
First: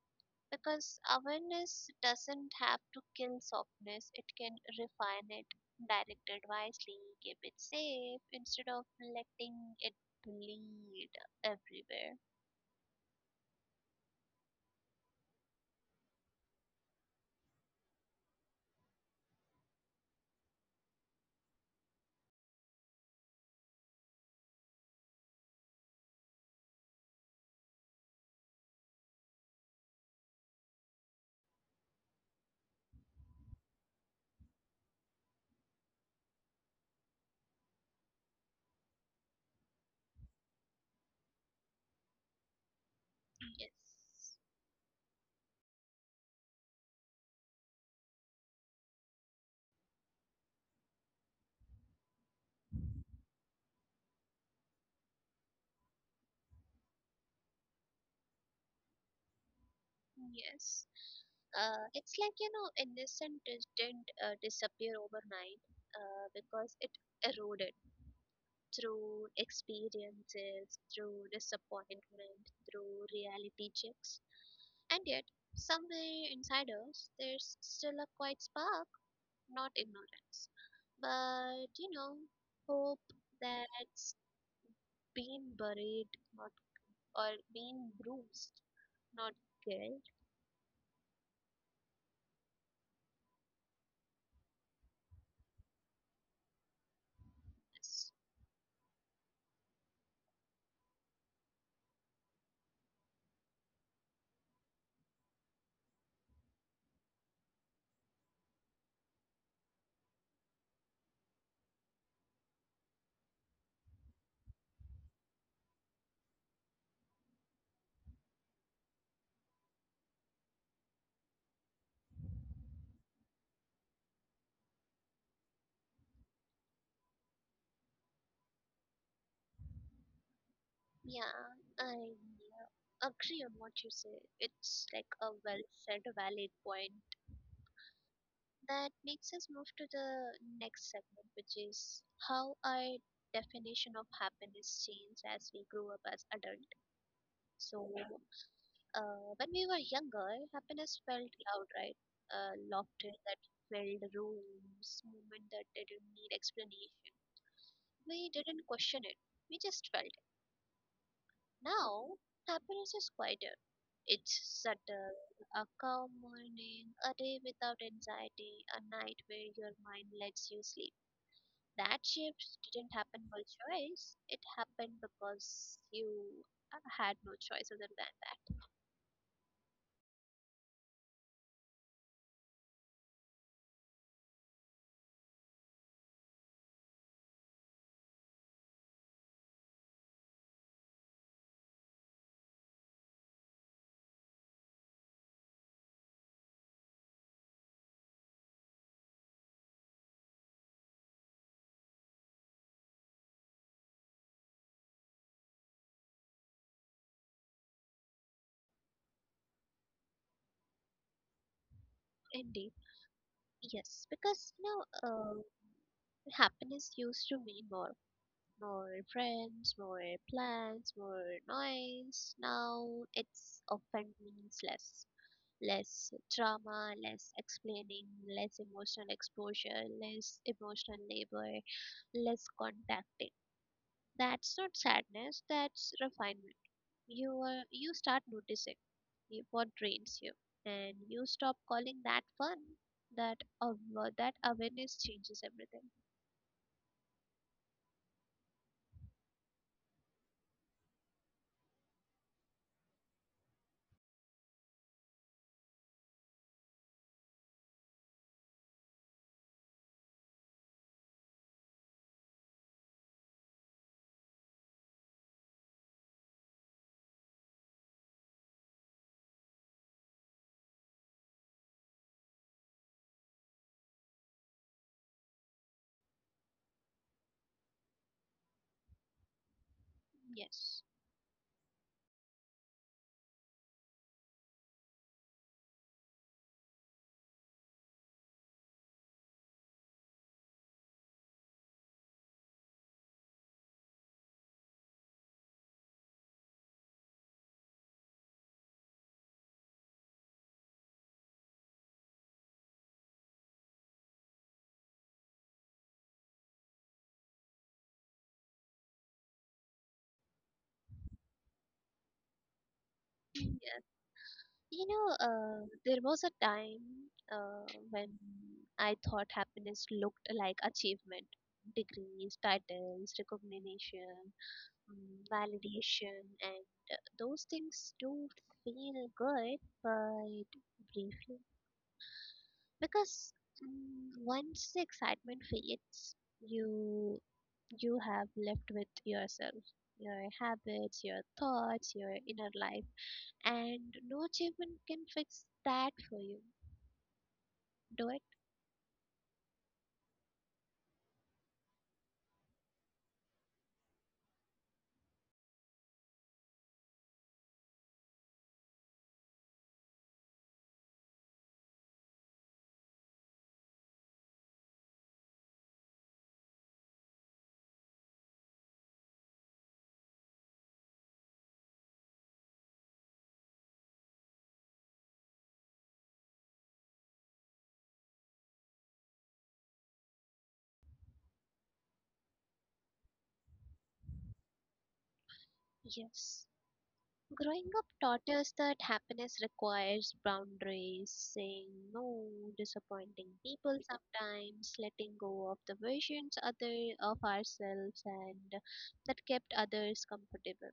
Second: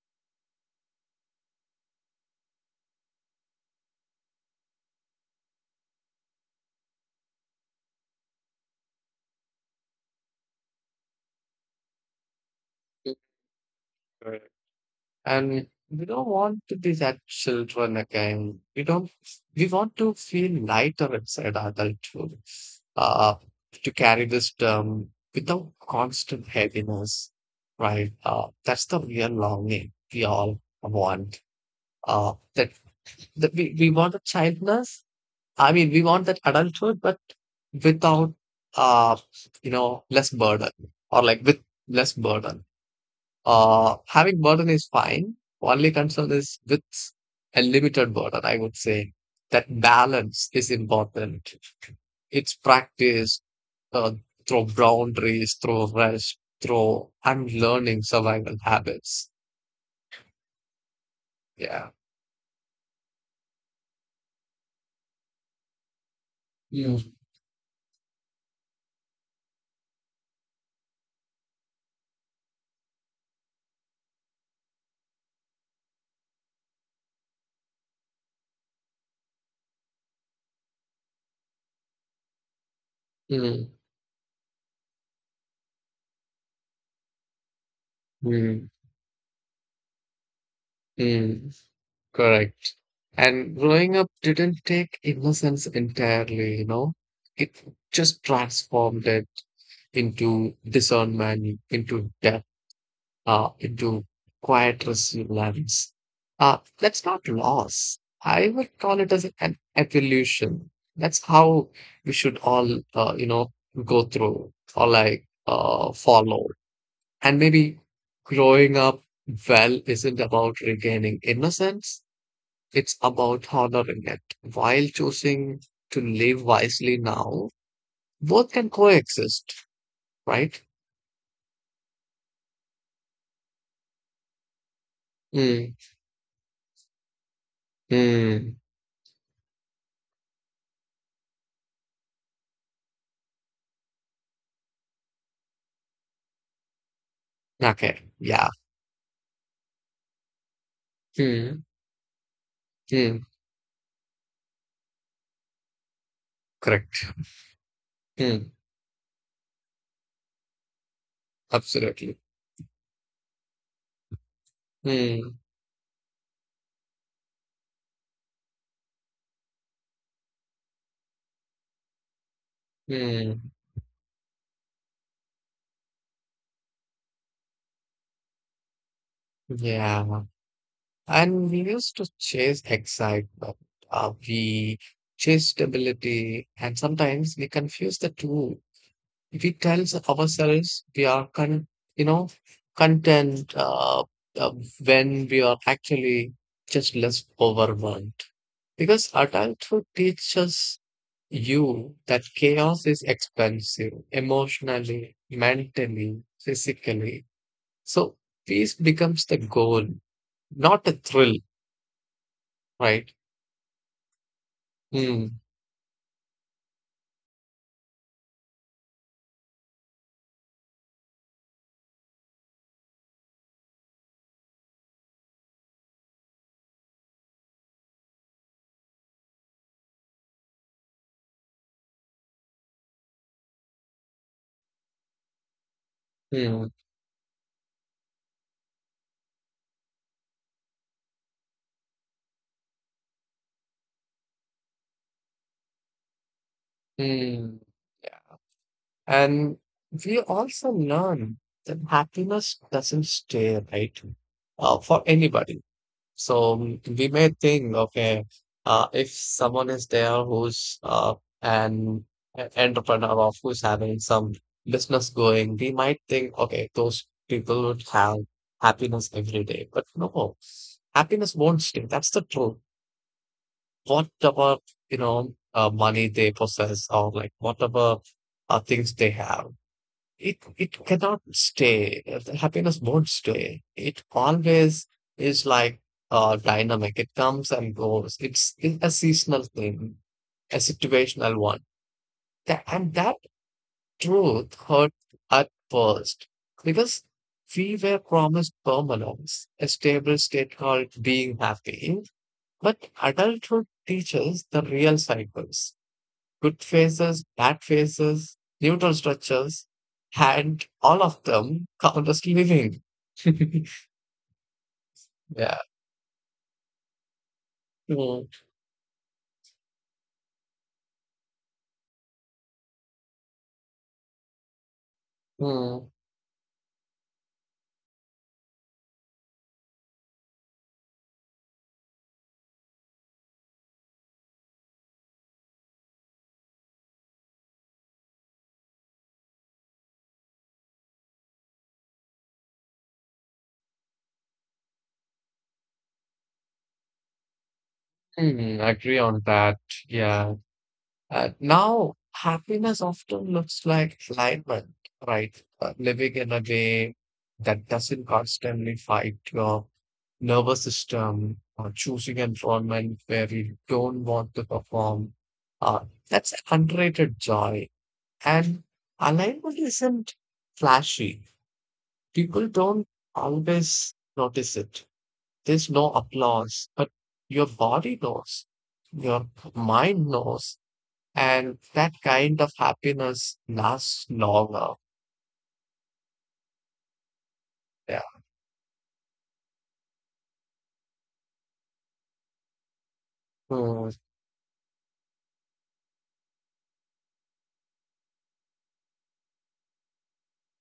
because awareness doesn't have to kill softness, it can refine it, direct it wisely, keep it safe instead of letting it bleed everywhere. And we don't want to be that children again. We don't, We want to feel lighter inside adulthood, uh, to carry this term without constant heaviness, right? That's the real longing we all want. Uh, that, that we want the childness. I mean, we want that adulthood, but without, uh, less burden or like with less burden. Yes, Having burden is fine. Only concern is with a limited burden, I would say. That balance is important. It's practice uh, through boundaries, through rest, through and learning survival habits. yes. Yeah. It's like, you know, innocent didn't disappear overnight, because it Mm, eroded through experiences, through disappointment, through reality checks. And yet, somewhere inside us, there's still a quiet spark, not ignorance, but, you know, hope mm, that's been buried, not or been bruised, mm, not killed. mm. Correct. And growing up didn't take innocence entirely, you know, it Yes. just transformed it into discernment, into depth into quiet resilience. That's not loss. I would call it as an evolution. That's how we should all, go through or like follow. And maybe growing up well isn't about regaining innocence. It's about honoring it while choosing to live wisely now. Both can coexist, right? Yeah, I agree on what you say. It's like a well Mm, said, valid point. mm, That makes us move to the next segment, which is how our definition of happiness changed as we grew up as adult. So, okay. Yeah. When we were younger, happiness felt loud, Hmm. right? Laughter Hmm. that filled rooms, movement that didn't need explanation. Correct. We Hmm. didn't question it. We just felt it. Now, Absolutely. happiness is quieter. It's subtle, Hmm. a calm morning, a day without anxiety, a night where your mind lets you sleep. That shift didn't happen Hmm. by choice. It happened because you had no choice other than that. Yeah. And we used to chase excitement. We chase stability, and sometimes we confuse the two. We tell ourselves we are you know, content uh, when we are actually just less overwhelmed. Because adulthood teaches you that chaos is expensive emotionally, mentally, physically. So peace becomes the goal, not a thrill, Indeed, right? yes, because, you know, Hmm, happiness used to mean more, more friends, more plans, more noise. Now it's often means less, less drama, less explaining, less emotional exposure, less emotional labor, less contacting. That's not sadness. That's refinement. hmm, You are, you start noticing what drains you, and you stop calling that fun. That of that awareness changes everything. hmm. And we also learn that happiness doesn't stay, right? For anybody. So mm, we may think, okay, if someone is there who's an entrepreneur or who's having some business going, we might think, okay, those people would have happiness every day. But no, happiness won't stay. That's the truth. Whatever, money they possess or like whatever things they have, Yes. it cannot stay. The happiness won't stay. It always is like dynamic. It comes and goes. It's a seasonal thing, a situational one. And that truth hurt at first because we were promised permanence, a stable state called being happy. But adulthood teaches the real cycles, good faces, bad faces, neutral structures, and all of them count as living. Yeah. You know, Yeah. There was a time when Mm, I thought happiness looked like achievement, degrees, titles, recognition, mm, validation, and those things do feel good, but briefly. Because once the excitement fades, you you have left with yourself, your habits, your thoughts, your inner life, and no achievement can fix that for you, do it. Agree on that. Yeah. Now, happiness often looks like alignment, right? Living in a way that doesn't constantly fight your nervous system or choosing an environment where you don't want to perform. Uh, that's underrated joy. And alignment isn't flashy. People don't always notice it. There's no applause, but your body knows, your mind knows, and that kind of happiness lasts longer. Yes, growing up Yeah. taught us that happiness requires boundaries, saying no, disappointing people, Mm, sometimes letting go of the versions other of ourselves, and that kept others comfortable.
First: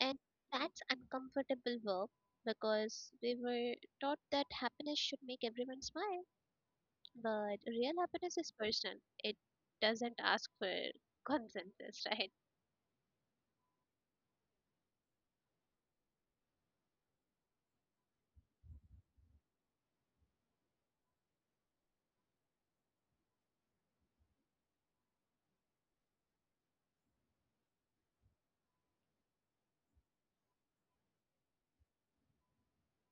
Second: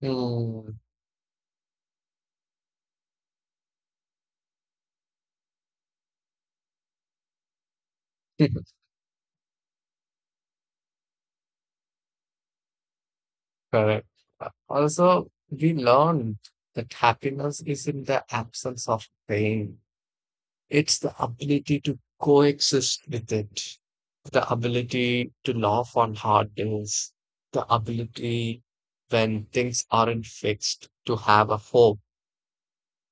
And mm. that's uncomfortable work, because we were taught that happiness should make everyone smile. But real happiness is personal, it doesn't ask for consensus, right? Correct. Also, we learn that happiness is in the absence of pain. It's the ability to coexist with it, the ability to laugh on hard days, the ability when things aren't fixed to have a hope,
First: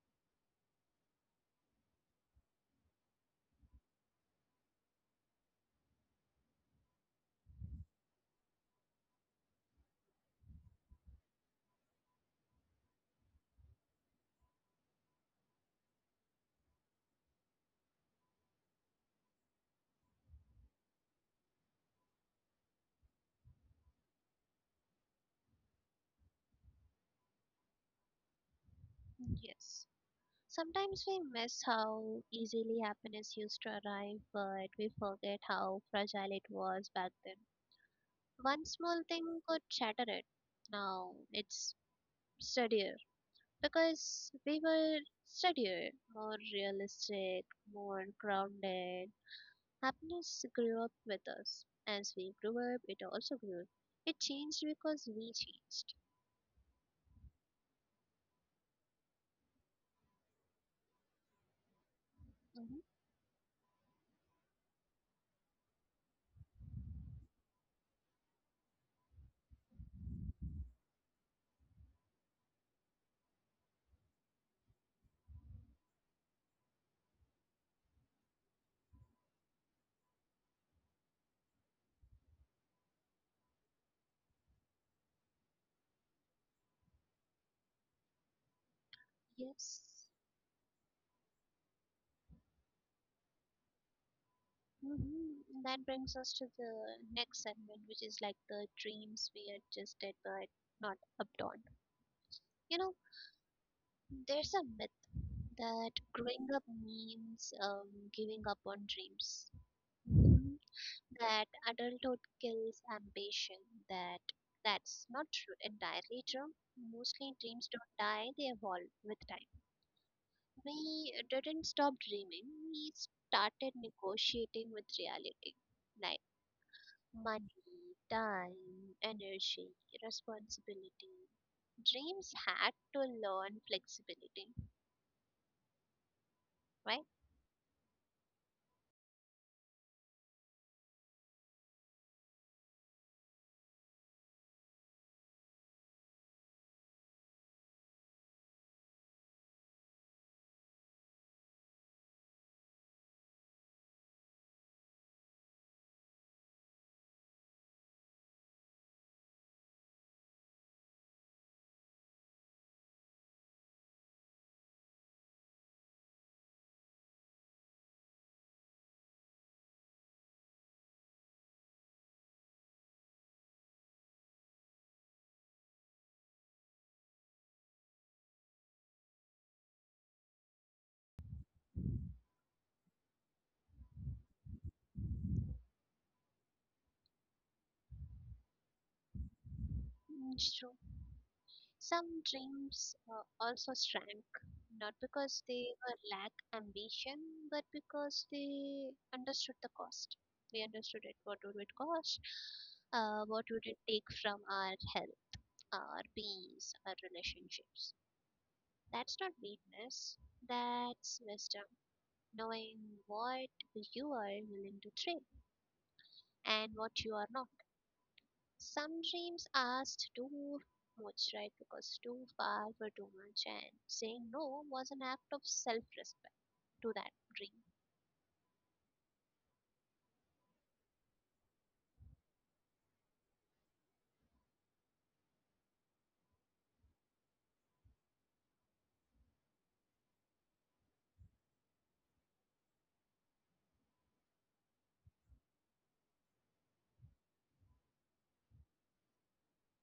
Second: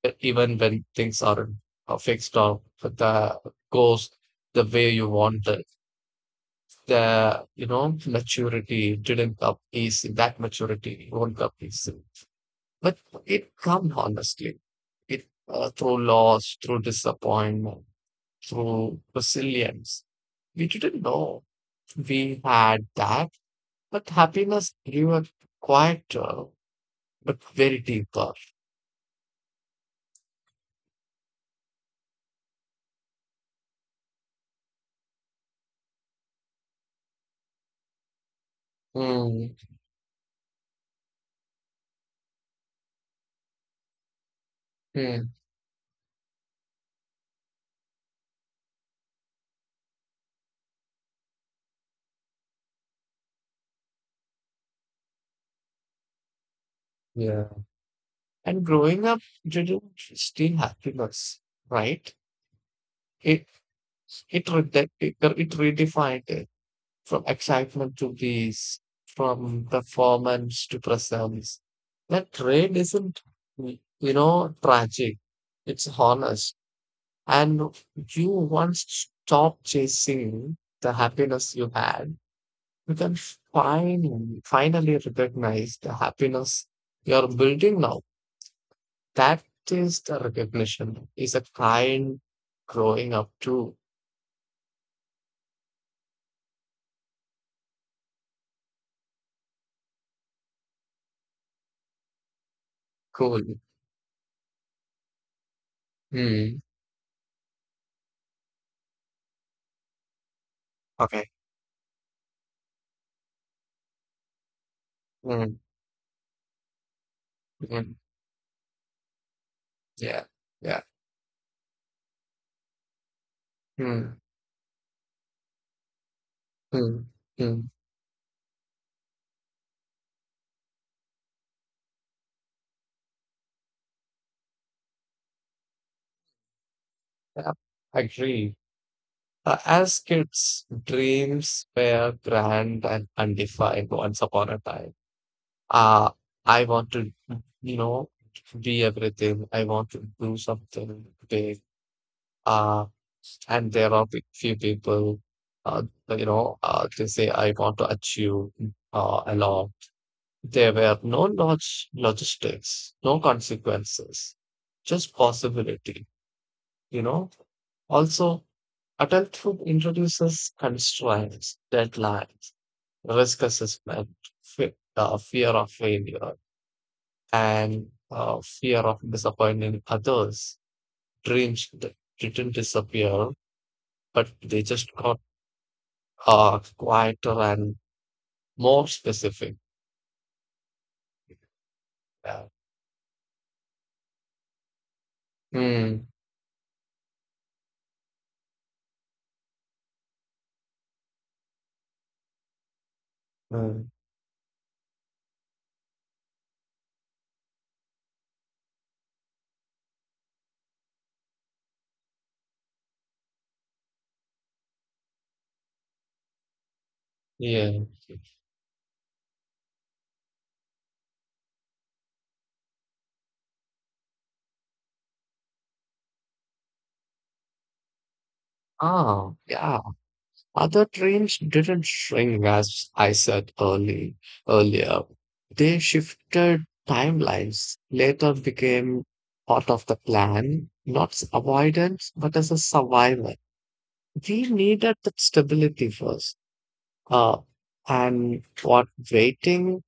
even when things aren't fixed or the goes the way you want it. The You know, maturity didn't come easy. That maturity won't come easy, but it come honestly. It Through loss, through disappointment, true resilience. We didn't know we had that, but happiness grew a quieter but very deeper. Yes. Sometimes we miss how easily happiness used to arrive, but we forget how fragile it was back then. One small thing Hmm. could shatter it. Now it's steadier, because we were Hmm. steadier, more realistic, more grounded. Happiness grew up with us. As we grew up, it also grew. It changed because we changed. Yeah. And growing up didn't steal happiness, right? Hmm. It it it redefined it from excitement to peace, from performance to presence. That trade isn't, you know, tragic. It's honest. And you once stop chasing the happiness you had, you can finally recognize the happiness you're building now. That Yes. is the recognition, is a kind growing up too. Mm-hmm. That brings us to the next segment, which is like the dreams we adjusted but not updawn. You know, Cool. there's a myth that growing Hmm. up means giving up on dreams, Okay. that adulthood kills ambition. That that's not Hmm. true entirely true. Mostly dreams Hmm. don't die; they evolve with time. Yeah. Yeah. We didn't stop dreaming. We started Hmm. negotiating with reality, like Hmm. Hmm. money, time, energy, responsibility. Dreams had to learn flexibility, right? Yeah. Agree. As kids, dreams were grand and undefined once upon a time. Uh, I want to, you know, be everything. I want to do something big. Uh, and there are few people, uh, they say, I want to achieve a lot. There were no logistics, no consequences, just possibility, you know. Also, adulthood introduces constraints, deadlines, risk assessment, fear of failure and fear of disappointing others. Dreams didn't disappear, but they just got quieter and more specific. Mm. True. Some Yeah. dreams also shrank, not because they were Hmm. lack ambition, but because they understood the cost. We understood it. What would it cost? What would it Hmm. take from our health, our peace, our relationships? That's not weakness. That's wisdom. Knowing what you are willing to trade and what you are not. Yeah. Some dreams asked too much, right? Because too far were too much, and saying no was an act of self respect to that dream Ah, yeah. Other dreams didn't shrink as I said early earlier. They shifted timelines, later became part of the plan, not as avoidance, but as a survival. We needed that stability first. Uh, and what waiting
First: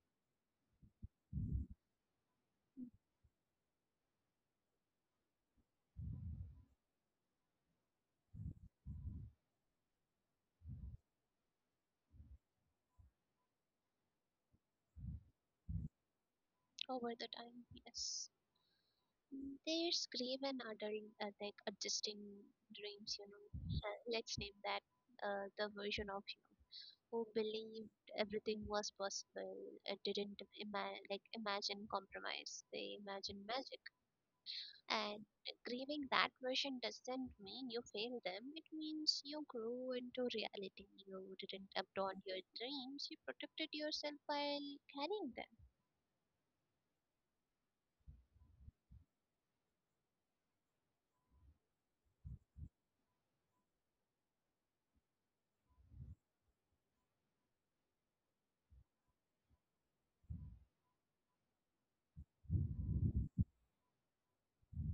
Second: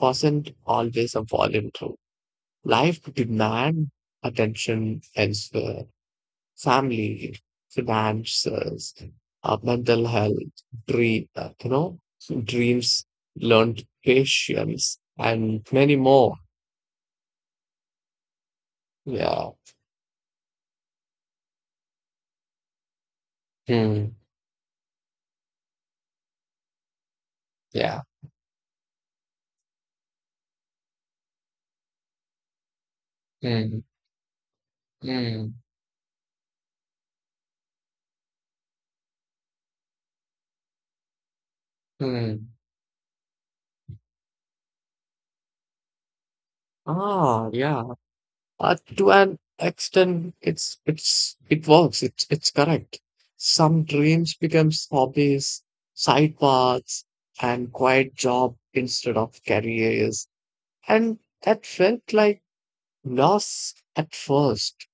wasn't always a voluntary. Life demand attention elsewhere, family, finances, mental health, dream, uh, you know, dreams, learned patience, and many more. over the time. Yes. Yeah. There's grave and adult, like adjusting dreams, you know. Hmm. Let's name that, the version of you who believed Yeah. everything was possible, didn't like imagine compromise, they imagined Hmm. magic. And Hmm. grieving that version doesn't mean you failed them. It means you grew into reality. You didn't abandon your Hmm. dreams. You protected yourself while carrying them. Ah, yeah. To an extent it's it works, it's correct. Some dreams becomes hobbies, side paths, and quiet job instead of careers, and that felt like loss at first,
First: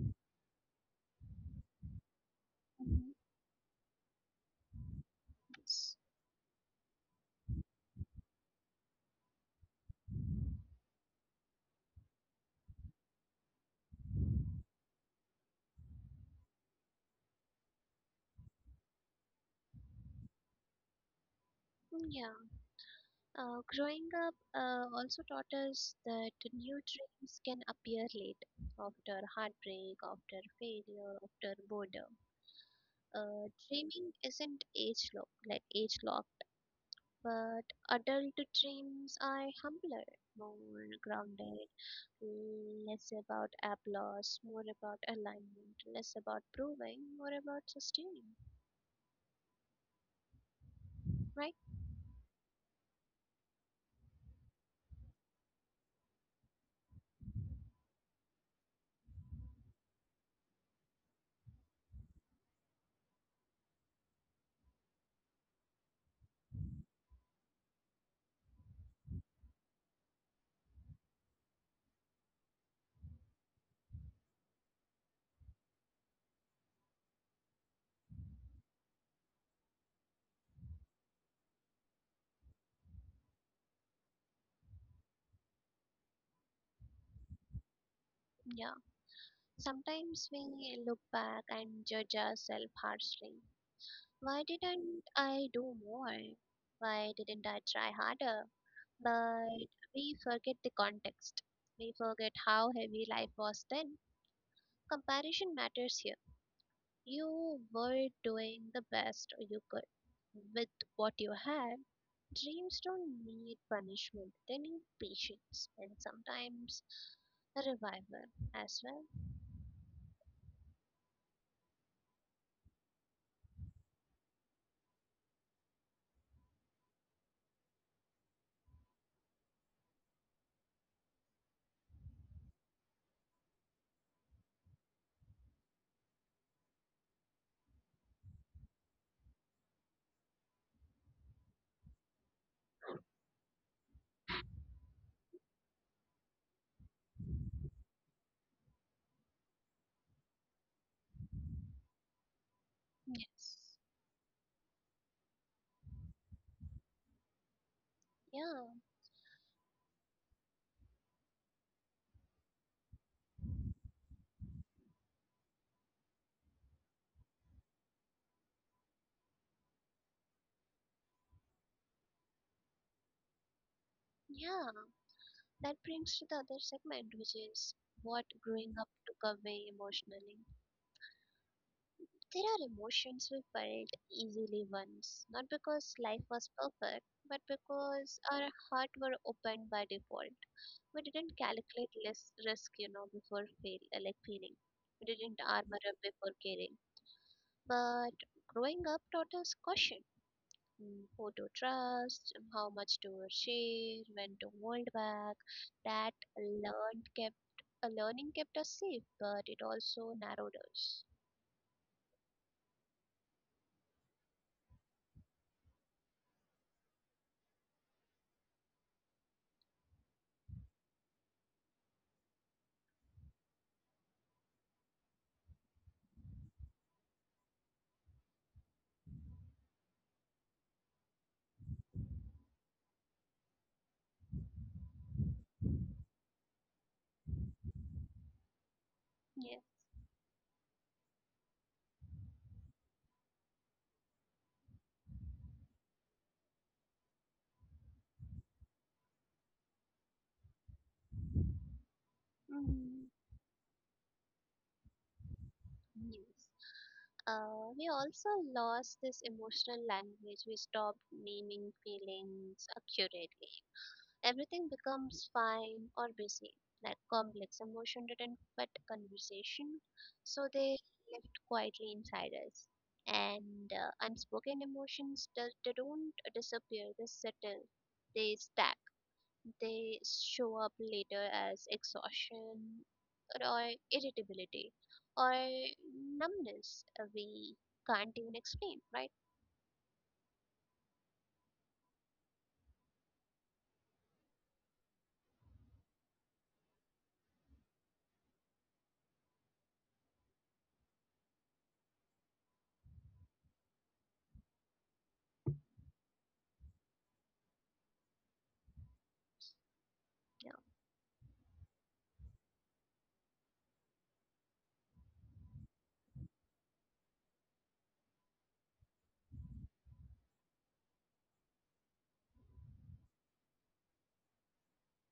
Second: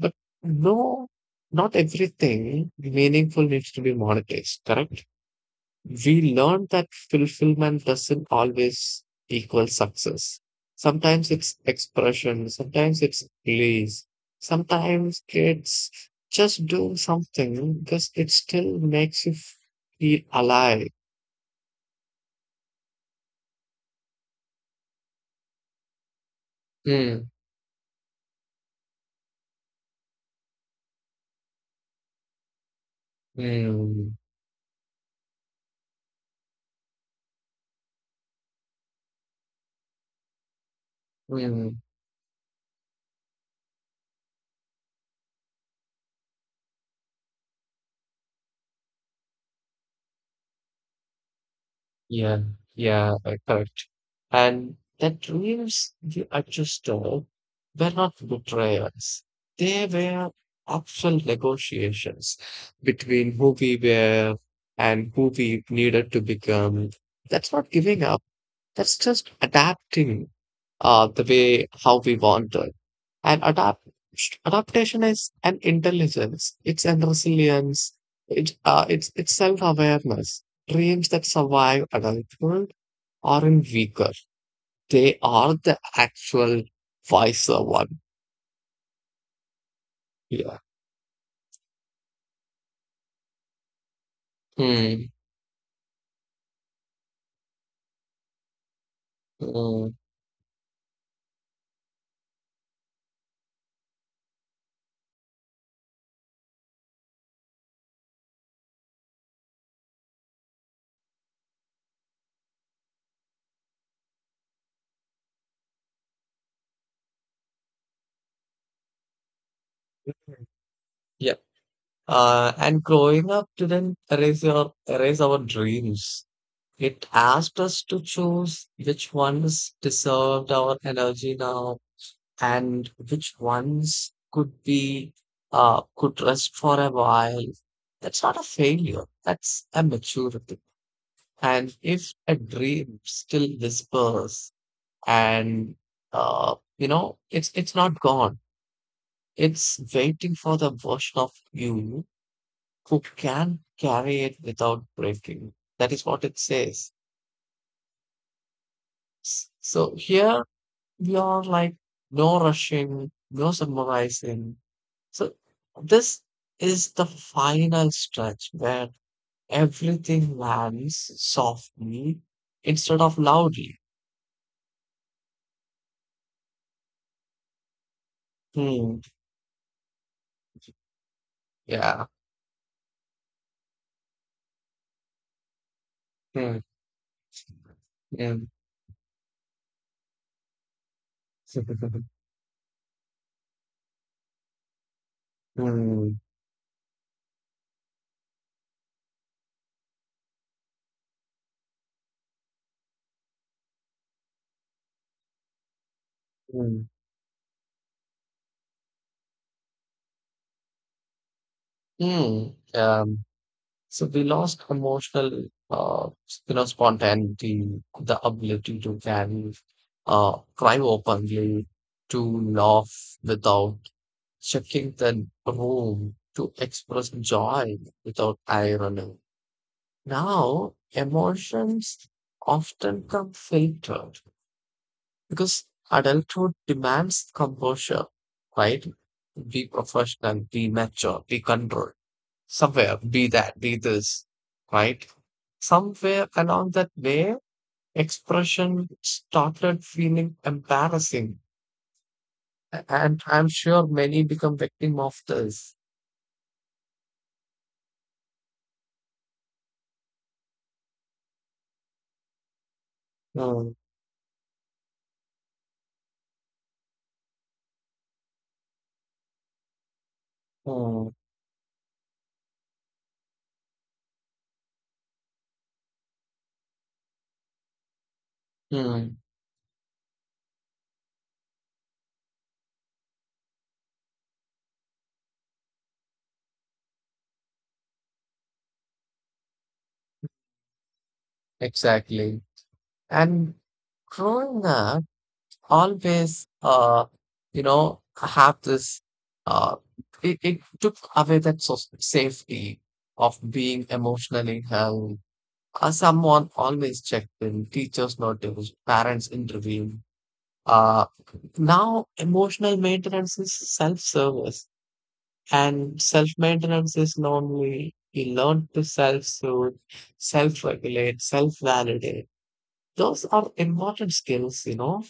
but no, not everything Mhm. meaningful needs to be monetized. Correct, S- we learn that fulfillment doesn't always equal success. Sometimes it's expression, sometimes it's release, sometimes it's just do something because it still makes you feel alive. Yeah. Growing up also taught us that new Mm, dreams can appear late, after heartbreak, after failure, after boredom. Dreaming mm, isn't age lock, like age lock. But adult dreams are humbler, more grounded, mm. less about applause, more about alignment, less about proving, more about sustaining, right? Yeah, yeah, correct. And that dreams you are just told were not betrayals. They were actual negotiations between who we were and who we needed to become. That's not giving up. That's just adapting the way how we want it. And adaptation is an intelligence. It's an resilience. It's self awareness. Dreams that survive adulthood aren't weaker. They are the actual wiser one. Yeah. Sometimes Yeah. we look back and judge ourselves harshly. Why didn't Hmm. I do more? Why didn't I try harder? But Hmm. we forget the context. We forget how heavy life was then. Comparison matters here. You were doing the best you could with what you had. Dreams don't need punishment, they need patience and sometimes a revival as well. Yeah. And growing up didn't erase our dreams. It asked us to choose which ones deserved our energy now and which ones could be could rest for a while. That's not a failure. That's a maturity. And if a dream still whispers and you know, it's not gone. It's waiting for the version of you who Yes. can carry it without breaking. That is what it says. Yeah, So here you're like, no rushing, no summarizing. So this is the final stretch where everything lands softly instead of loudly. yeah. That brings to the other segment, which is what growing up Hmm. took away emotionally. Yeah. There are emotions we felt easily once, not because life was Hmm. perfect, but because Yeah. our heart were opened by default. We didn't calculate less risk, you know, before, like failing. We didn't armor up Hmm. before caring. But growing up taught us caution. Who to trust, how much to share, when to hold back. That Hmm. learned kept learning kept us safe, but it also narrowed us. Hmm. Um, So we lost emotional, uh, spontaneity, the ability to carry, cry openly, to laugh without checking the room, to express joy without irony. Now, emotions often come filtered because adulthood demands composure, right? Yeah. Be professional, be mature, be controlled. Somewhere, be that, be this, right? Somewhere along that way, expression started feeling embarrassing. Mhm. And I'm sure many become victim of this. Yes. We also lost this emotional language. We stopped naming feelings accurately. Mm, Everything becomes fine or busy, like complex emotion didn't fit conversation, so they mm, lived quietly inside us. And unspoken emotions, they don't disappear, they settle, they stack, mm, they show up later as exhaustion or irritability or numbness we can't even explain, right? exactly. And growing up, always have this uh it took away that safety of being emotionally held, someone always checked in, teachers notice, parents intervene. Yeah. uh Now emotional maintenance is self-service, and self-maintenance is normally we learn to self-soothe, self-regulate, self-validate. Those are important skills, you know,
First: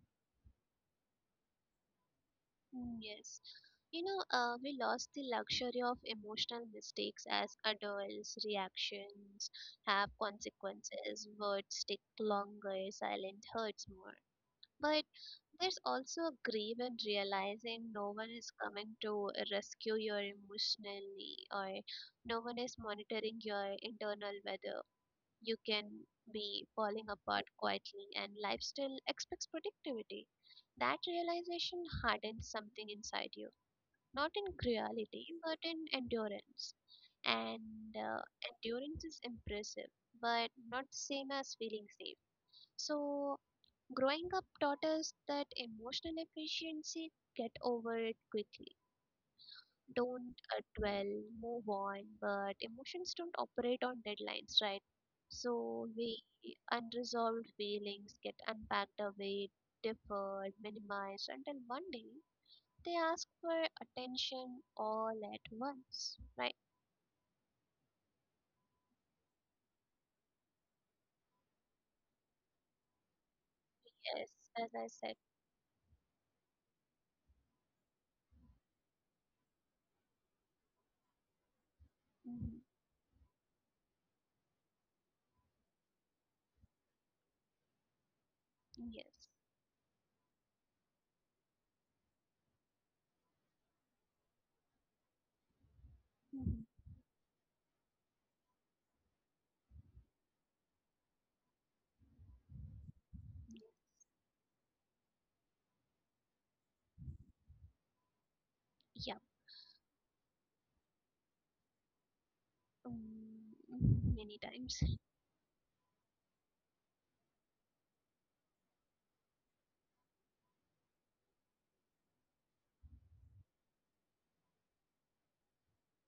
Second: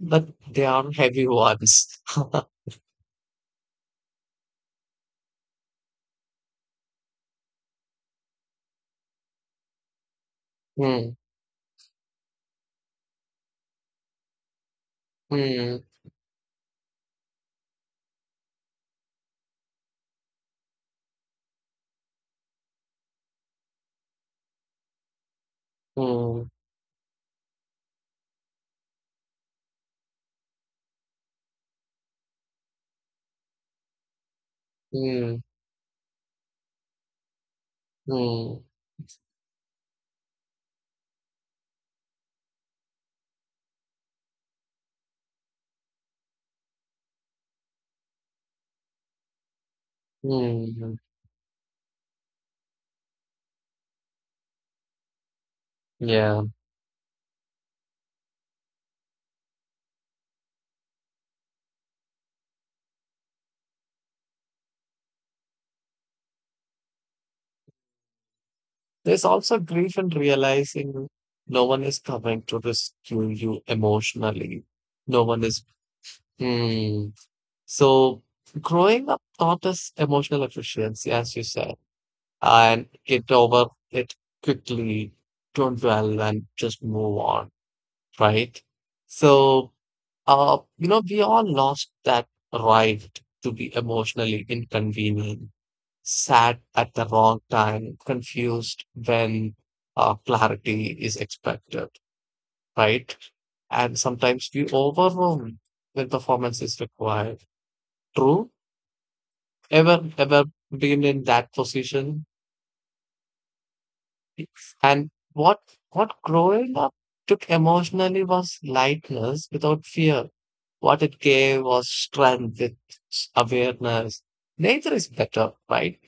but they are heavy ones. Mm. Yes. You know, we lost the luxury of emotional mistakes as adults. Reactions have Hmm. consequences. Words stick longer, silent hurts more. But Hmm. there's also a grief in realizing no one is coming to rescue you emotionally, or no one is monitoring your internal weather. You can Hmm. be falling apart quietly, and life still expects productivity. That realization hardens something inside you, not in cruelty, Hmm. but in endurance. And Hmm. endurance is impressive, but not the same as feeling safe. So, growing up taught us that emotional efficiency, get over it quickly, don't uh, mm. dwell, move on, but emotions don't operate on deadlines, right? So we Yeah. unresolved feelings get unpacked away, deferred, minimized until one day they ask for attention all at once, right? There's also grief in realizing no one is coming to rescue you Yes, emotionally. as I said. No one is. Hmm. So growing up taught us emotional efficiency, as you said, Mhm. and get over it quickly, don't dwell, and just move on, right? Yes. So you know, we all lost that right to be emotionally inconvenient, sad Mhm. at the wrong time, confused when clarity is expected, right? And sometimes we overwhelmed when performance is required. True? Yeah. Ever, ever been in that position? Mm, many times. And what growing up took emotionally was lightness without fear. What it gave was strength with awareness. Neither is better, right?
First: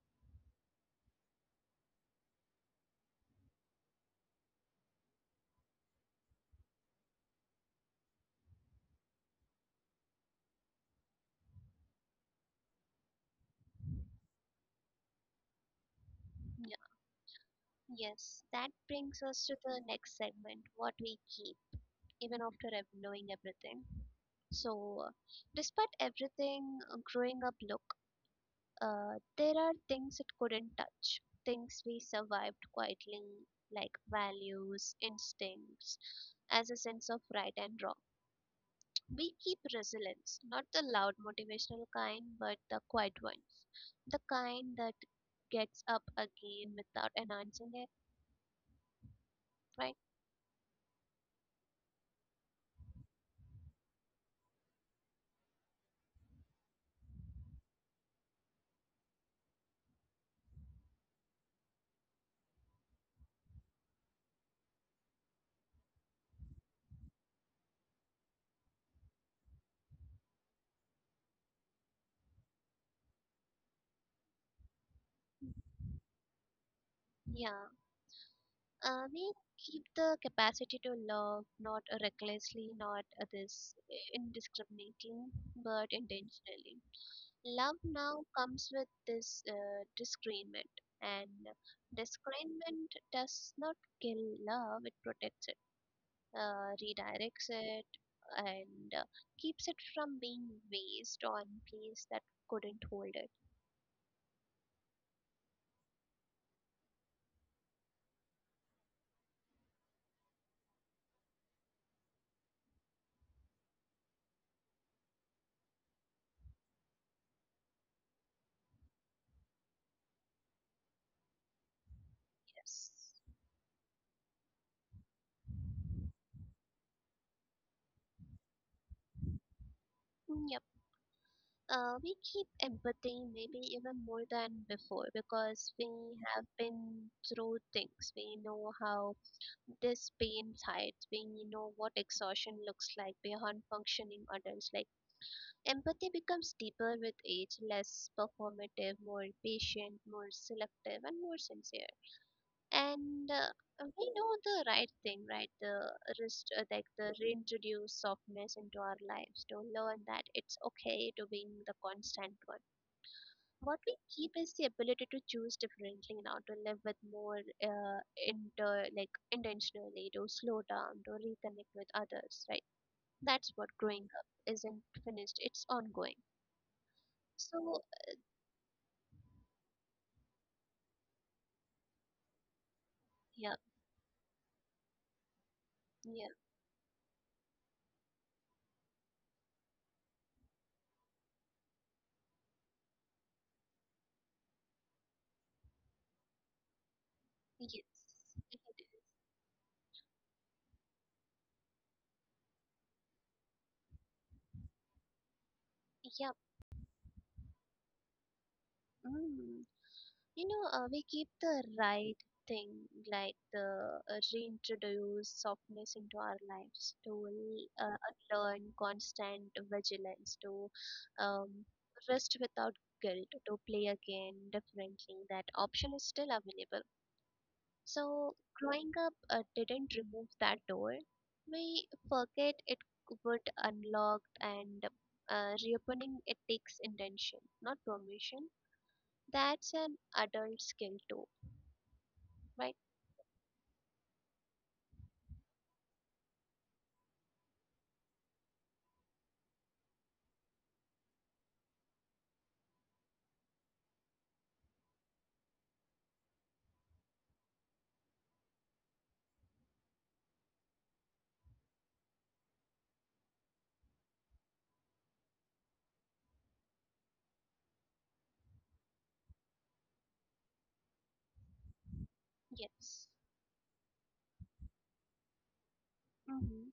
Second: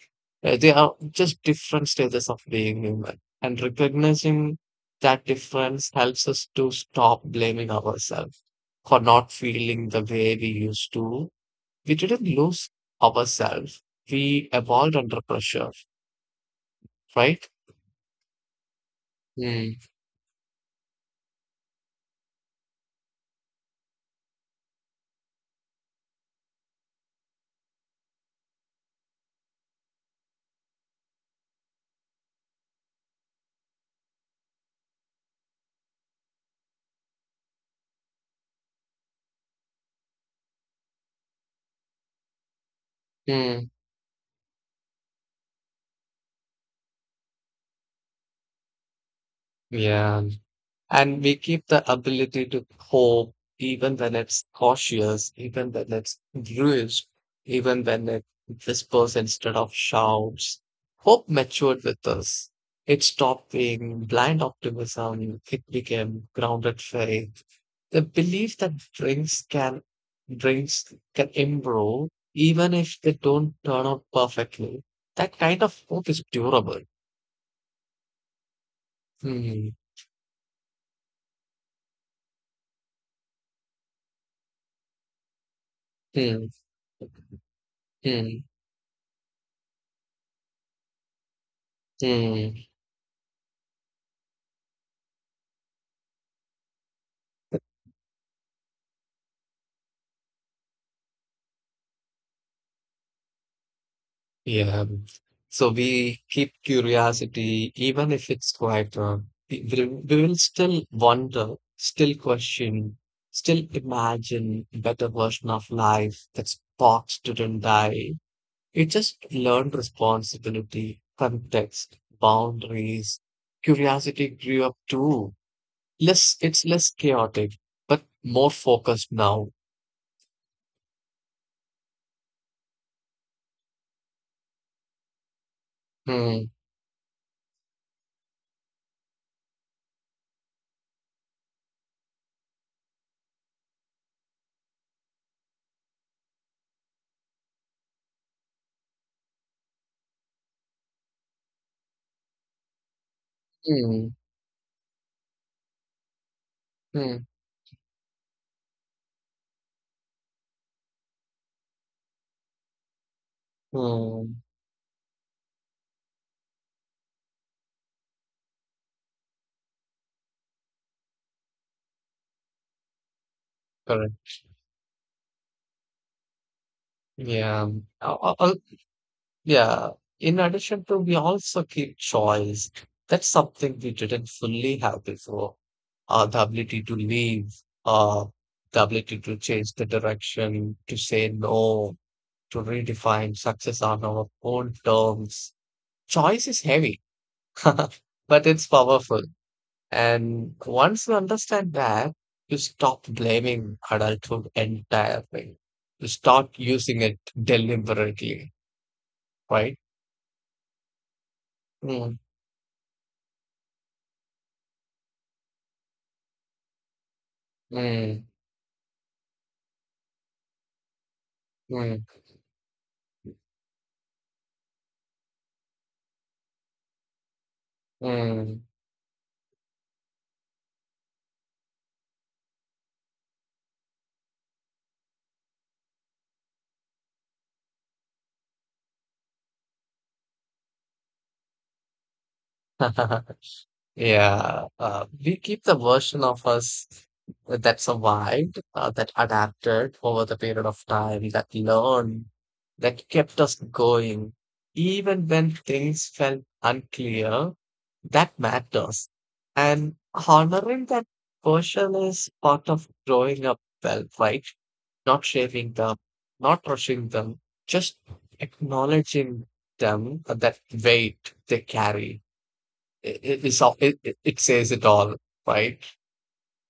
They are just different stages of being human. And recognizing that difference helps us to stop blaming ourselves for not feeling the way we used to. We didn't lose ourselves. We evolved under pressure, Yeah. right? Yes, that brings us to Mm, the next segment, what we keep, even after knowing everything. So, despite everything, growing up, look, there are things it couldn't touch, things we survived quietly, like values, instincts, as a sense of right and wrong. We keep resilience, not the loud motivational kind, but the quiet ones, mm, the kind that gets up again without announcing it, right? yeah. And we keep the ability to hope even when it's cautious, even when it's bruised, even when it whispers instead of shouts. Hope matured with us. It stopped being blind optimism. It became grounded faith. The belief that drinks can improve even if they don't turn out perfectly. That kind of hope is durable. Yeah. We Hmm. keep the capacity to love, not recklessly, not this indiscriminately, but Hmm. intentionally. Love now Hmm. comes with this discernment, and Hmm. discernment does not kill love; it protects it, redirects it, and keeps it from being waste on place that couldn't hold it. Yeah. So we keep curiosity, even if it's quite wrong. We will still wonder, still question, still imagine a better version of life that sparks didn't die. You just learned responsibility, context, Yes. boundaries. Curiosity grew up too. Less, it's less chaotic, but more focused now. Mm. Yep. We keep empathy, maybe even more than before, because we have Hmm. been through things. We know how this pain hides. We know what exhaustion looks like beyond functioning adults. Like, empathy becomes deeper with age, less performative, more patient, more selective, and more sincere. And Hmm. we know the right thing, right? The rest, like the Hmm. reintroduce softness into our lives, to learn that it's okay to being the constant one. What we keep Hmm. is the ability to choose differently now, to live with more uh, inter like intentionally, to slow down, to reconnect with others, right? That's what growing up Correct. isn't, finished, it's ongoing. Yeah. So Al- al- Yeah, in addition to, we also keep choice. That's yeah. something we didn't fully have before. Yeah. The ability to leave, uh, the ability to change the direction, to say no, to redefine success on our own terms. Choice is heavy, Yes but it it's is. powerful. And once you understand that, you stop blaming adulthood entirely. You Yeah. start using it deliberately, Mm. right? You know, we keep the right Mm, thing, like the reintroduce softness into our lives, to uh, mm. learn constant vigilance, to um, 嗯 rest without guilt, to play again differently. That option is still available. So, 嗯，growing up didn't remove that door. We forget it would unlock, and reopening it takes intention, not permission. That's an adult skill too, right? 哈哈哈。Yeah, we keep the version of us that survived, that adapted over the period of time, that learned, that kept us going, even when things felt unclear. That matters. And honoring that version is part of growing up well, right? Not shaving them, not rushing them, just acknowledging them, that weight they carry Yes. it, it it is all it, it, it says it all, right? Mm-hmm.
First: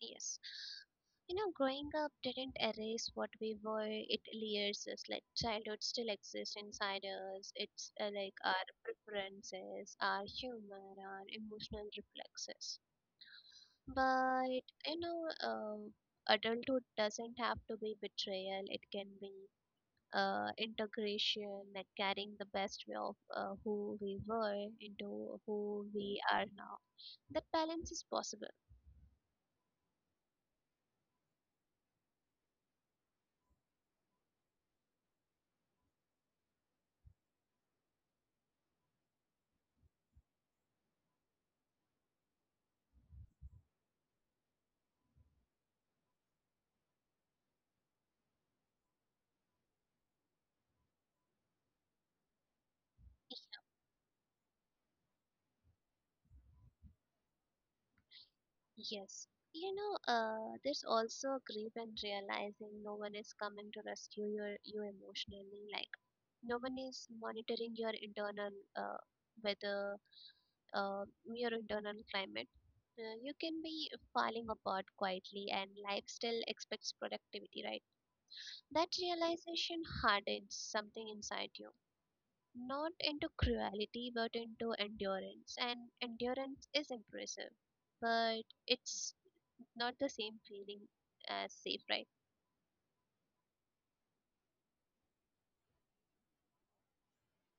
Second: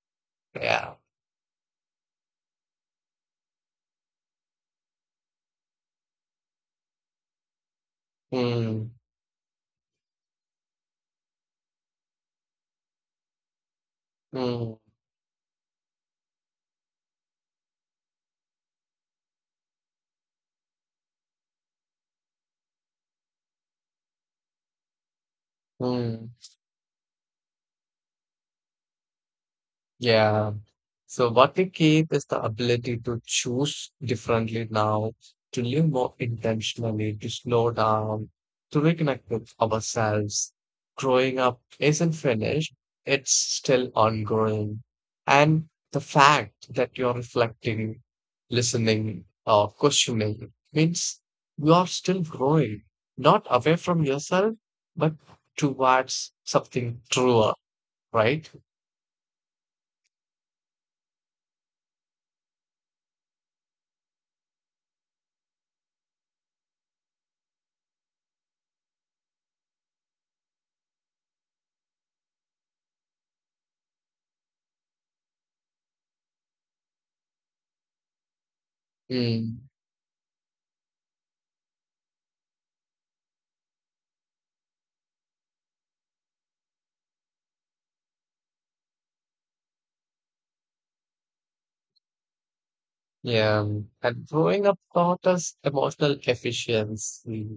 Yes. Yeah. You know, growing up didn't erase what we were. It layers us, like childhood still exists inside us. It's like our Mm, preferences, our humor, our emotional reflexes. But, mm, you know, adulthood doesn't have to be betrayal. It can be integration, like carrying the best way of who we were into who we mm. are now. That balance is possible. Yeah. So what we keep is the ability to choose differently now, to live more intentionally, to slow down, to reconnect with ourselves. Growing up isn't finished, it's still ongoing. And the fact that you're reflecting, listening, or questioning means you are still growing, not away from yourself, but towards something truer, right? Yes. You know, there's also grief and realizing no one is coming to rescue you emotionally. Like, no one is monitoring your internal weather, uh, your internal climate. You can be falling apart quietly, and life still expects productivity, right? That Mm. realization hardens something inside you, not into cruelty, but into endurance. And endurance is impressive, but it's not the same feeling as safe, right? Yeah, and growing up taught us emotional efficiency.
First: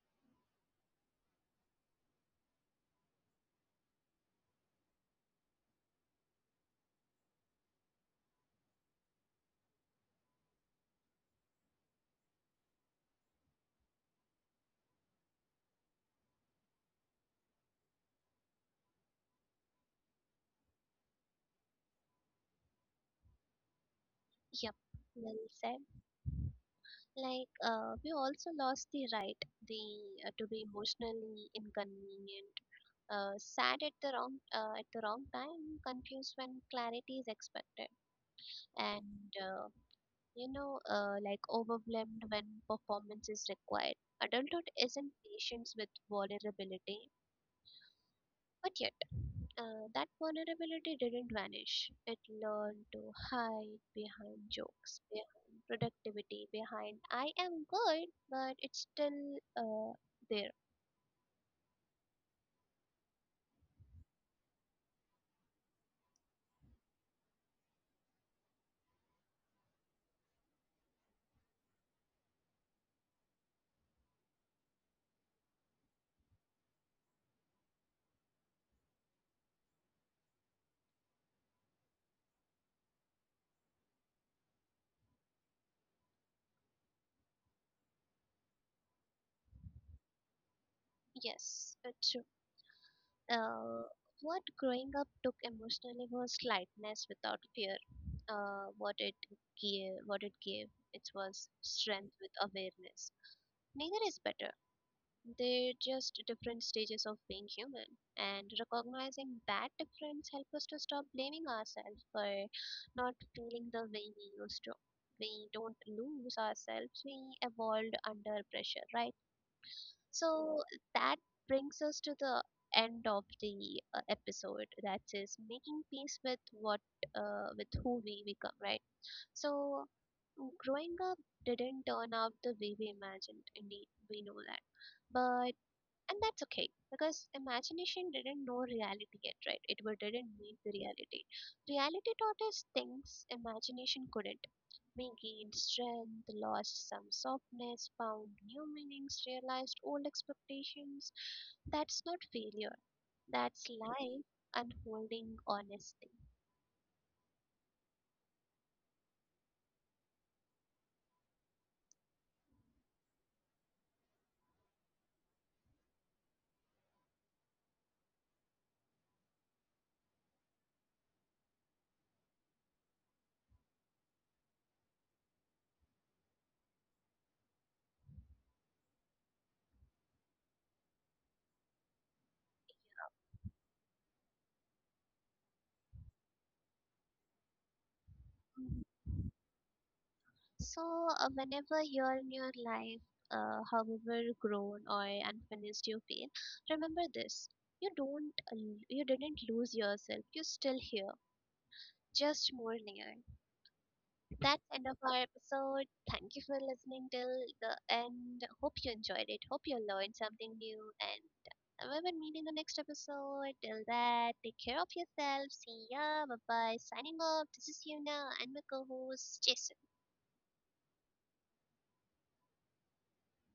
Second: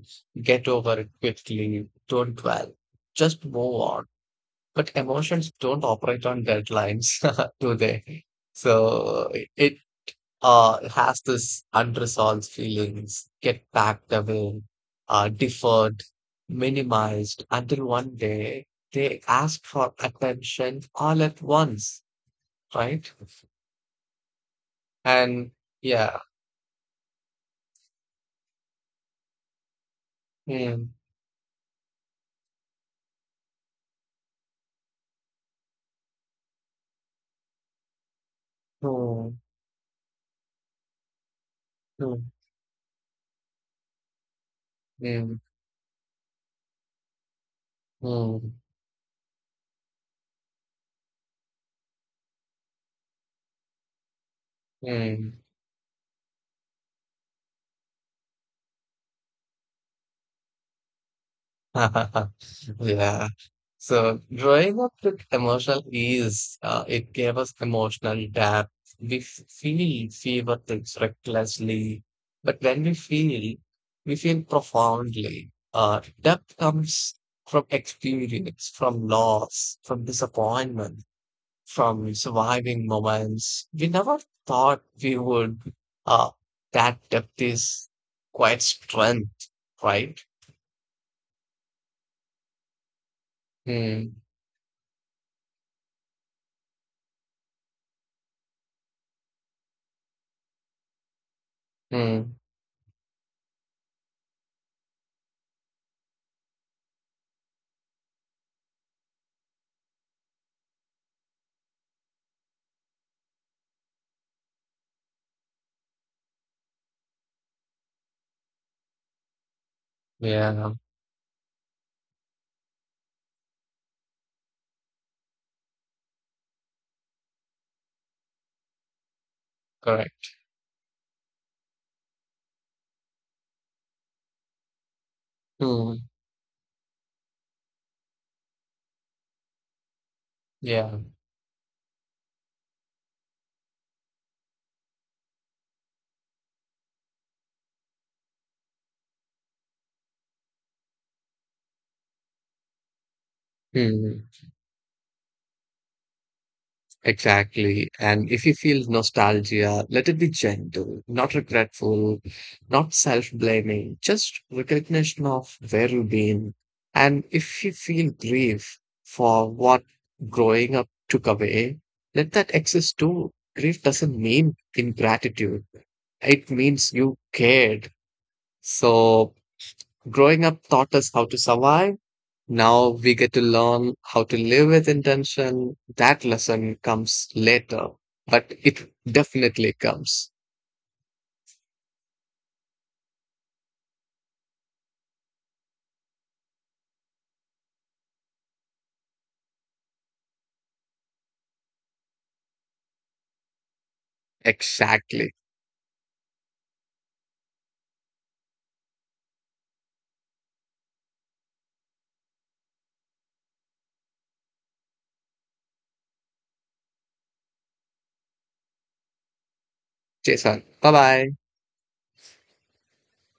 Get over it quickly, don't dwell, just move on. But emotions don't operate on deadlines, do they? So it has this unresolved feelings, get packed away, deferred, minimized until one day they ask for attention all at once, right? Yep, well And said. yeah, Like, we also lost the right the to be mm, emotionally inconvenient, sad at the wrong time, confused when clarity is expected, and mm, you know, like mm. overwhelmed when performance is required. Adulthood isn't Mm, patience with vulnerability; mm, but yet, that vulnerability didn't vanish. It learned to hide behind jokes, mm. behind productivity, behind I am good, but it's still there. Yeah. So growing up with emotional ease, it gave us emotional depth. We feel fever things recklessly, but when we feel profoundly. Depth comes from experience, from loss, from disappointment. From surviving moments we never thought we would. Uh, that depth is quite strength, right? Yes, it's true. Uh, Hmm. what growing up took emotionally was lightness without fear. Uh, what it what it gave, it was strength with Hmm. awareness. Neither is better, they're just different stages of being human, and recognizing that difference helps us to stop blaming ourselves for not feeling the way we used to. We don't lose ourselves, we evolved under pressure, right? So Yeah. that brings us to the end of the episode, that is making peace with what, with who we become, right? So Correct. growing up didn't turn out the way we imagined, indeed we know that, but Hmm. and that's okay, because imagination didn't know reality yet, right? Didn't meet the Yeah. reality. Reality taught us things imagination couldn't. We gained strength, lost some softness, found new meanings, realized old expectations. That's not failure, that's life Hmm. unfolding honestly. Exactly. And if you feel nostalgia, let it be gentle, not regretful, not self-blaming, just recognition of where you've been. And if you feel grief for what growing up took away, let that exist too. Grief doesn't mean ingratitude. It means you cared. So growing up taught us how to survive. Now we get to learn how to live with intention. That lesson comes later, but it definitely comes. So, whenever you're in your life, however grown or unfinished you feel, remember this: you don't, l- you didn't lose yourself. You're still here, just more near. That's end of our Exactly. episode. Thank you for listening till the end. Hope you enjoyed it. Hope you learned something new. And we will meet in the next episode. Till that, take care of yourself. See ya. Bye bye. Signing off. This is Yuna, and my co-host Jason. Jason, bye bye.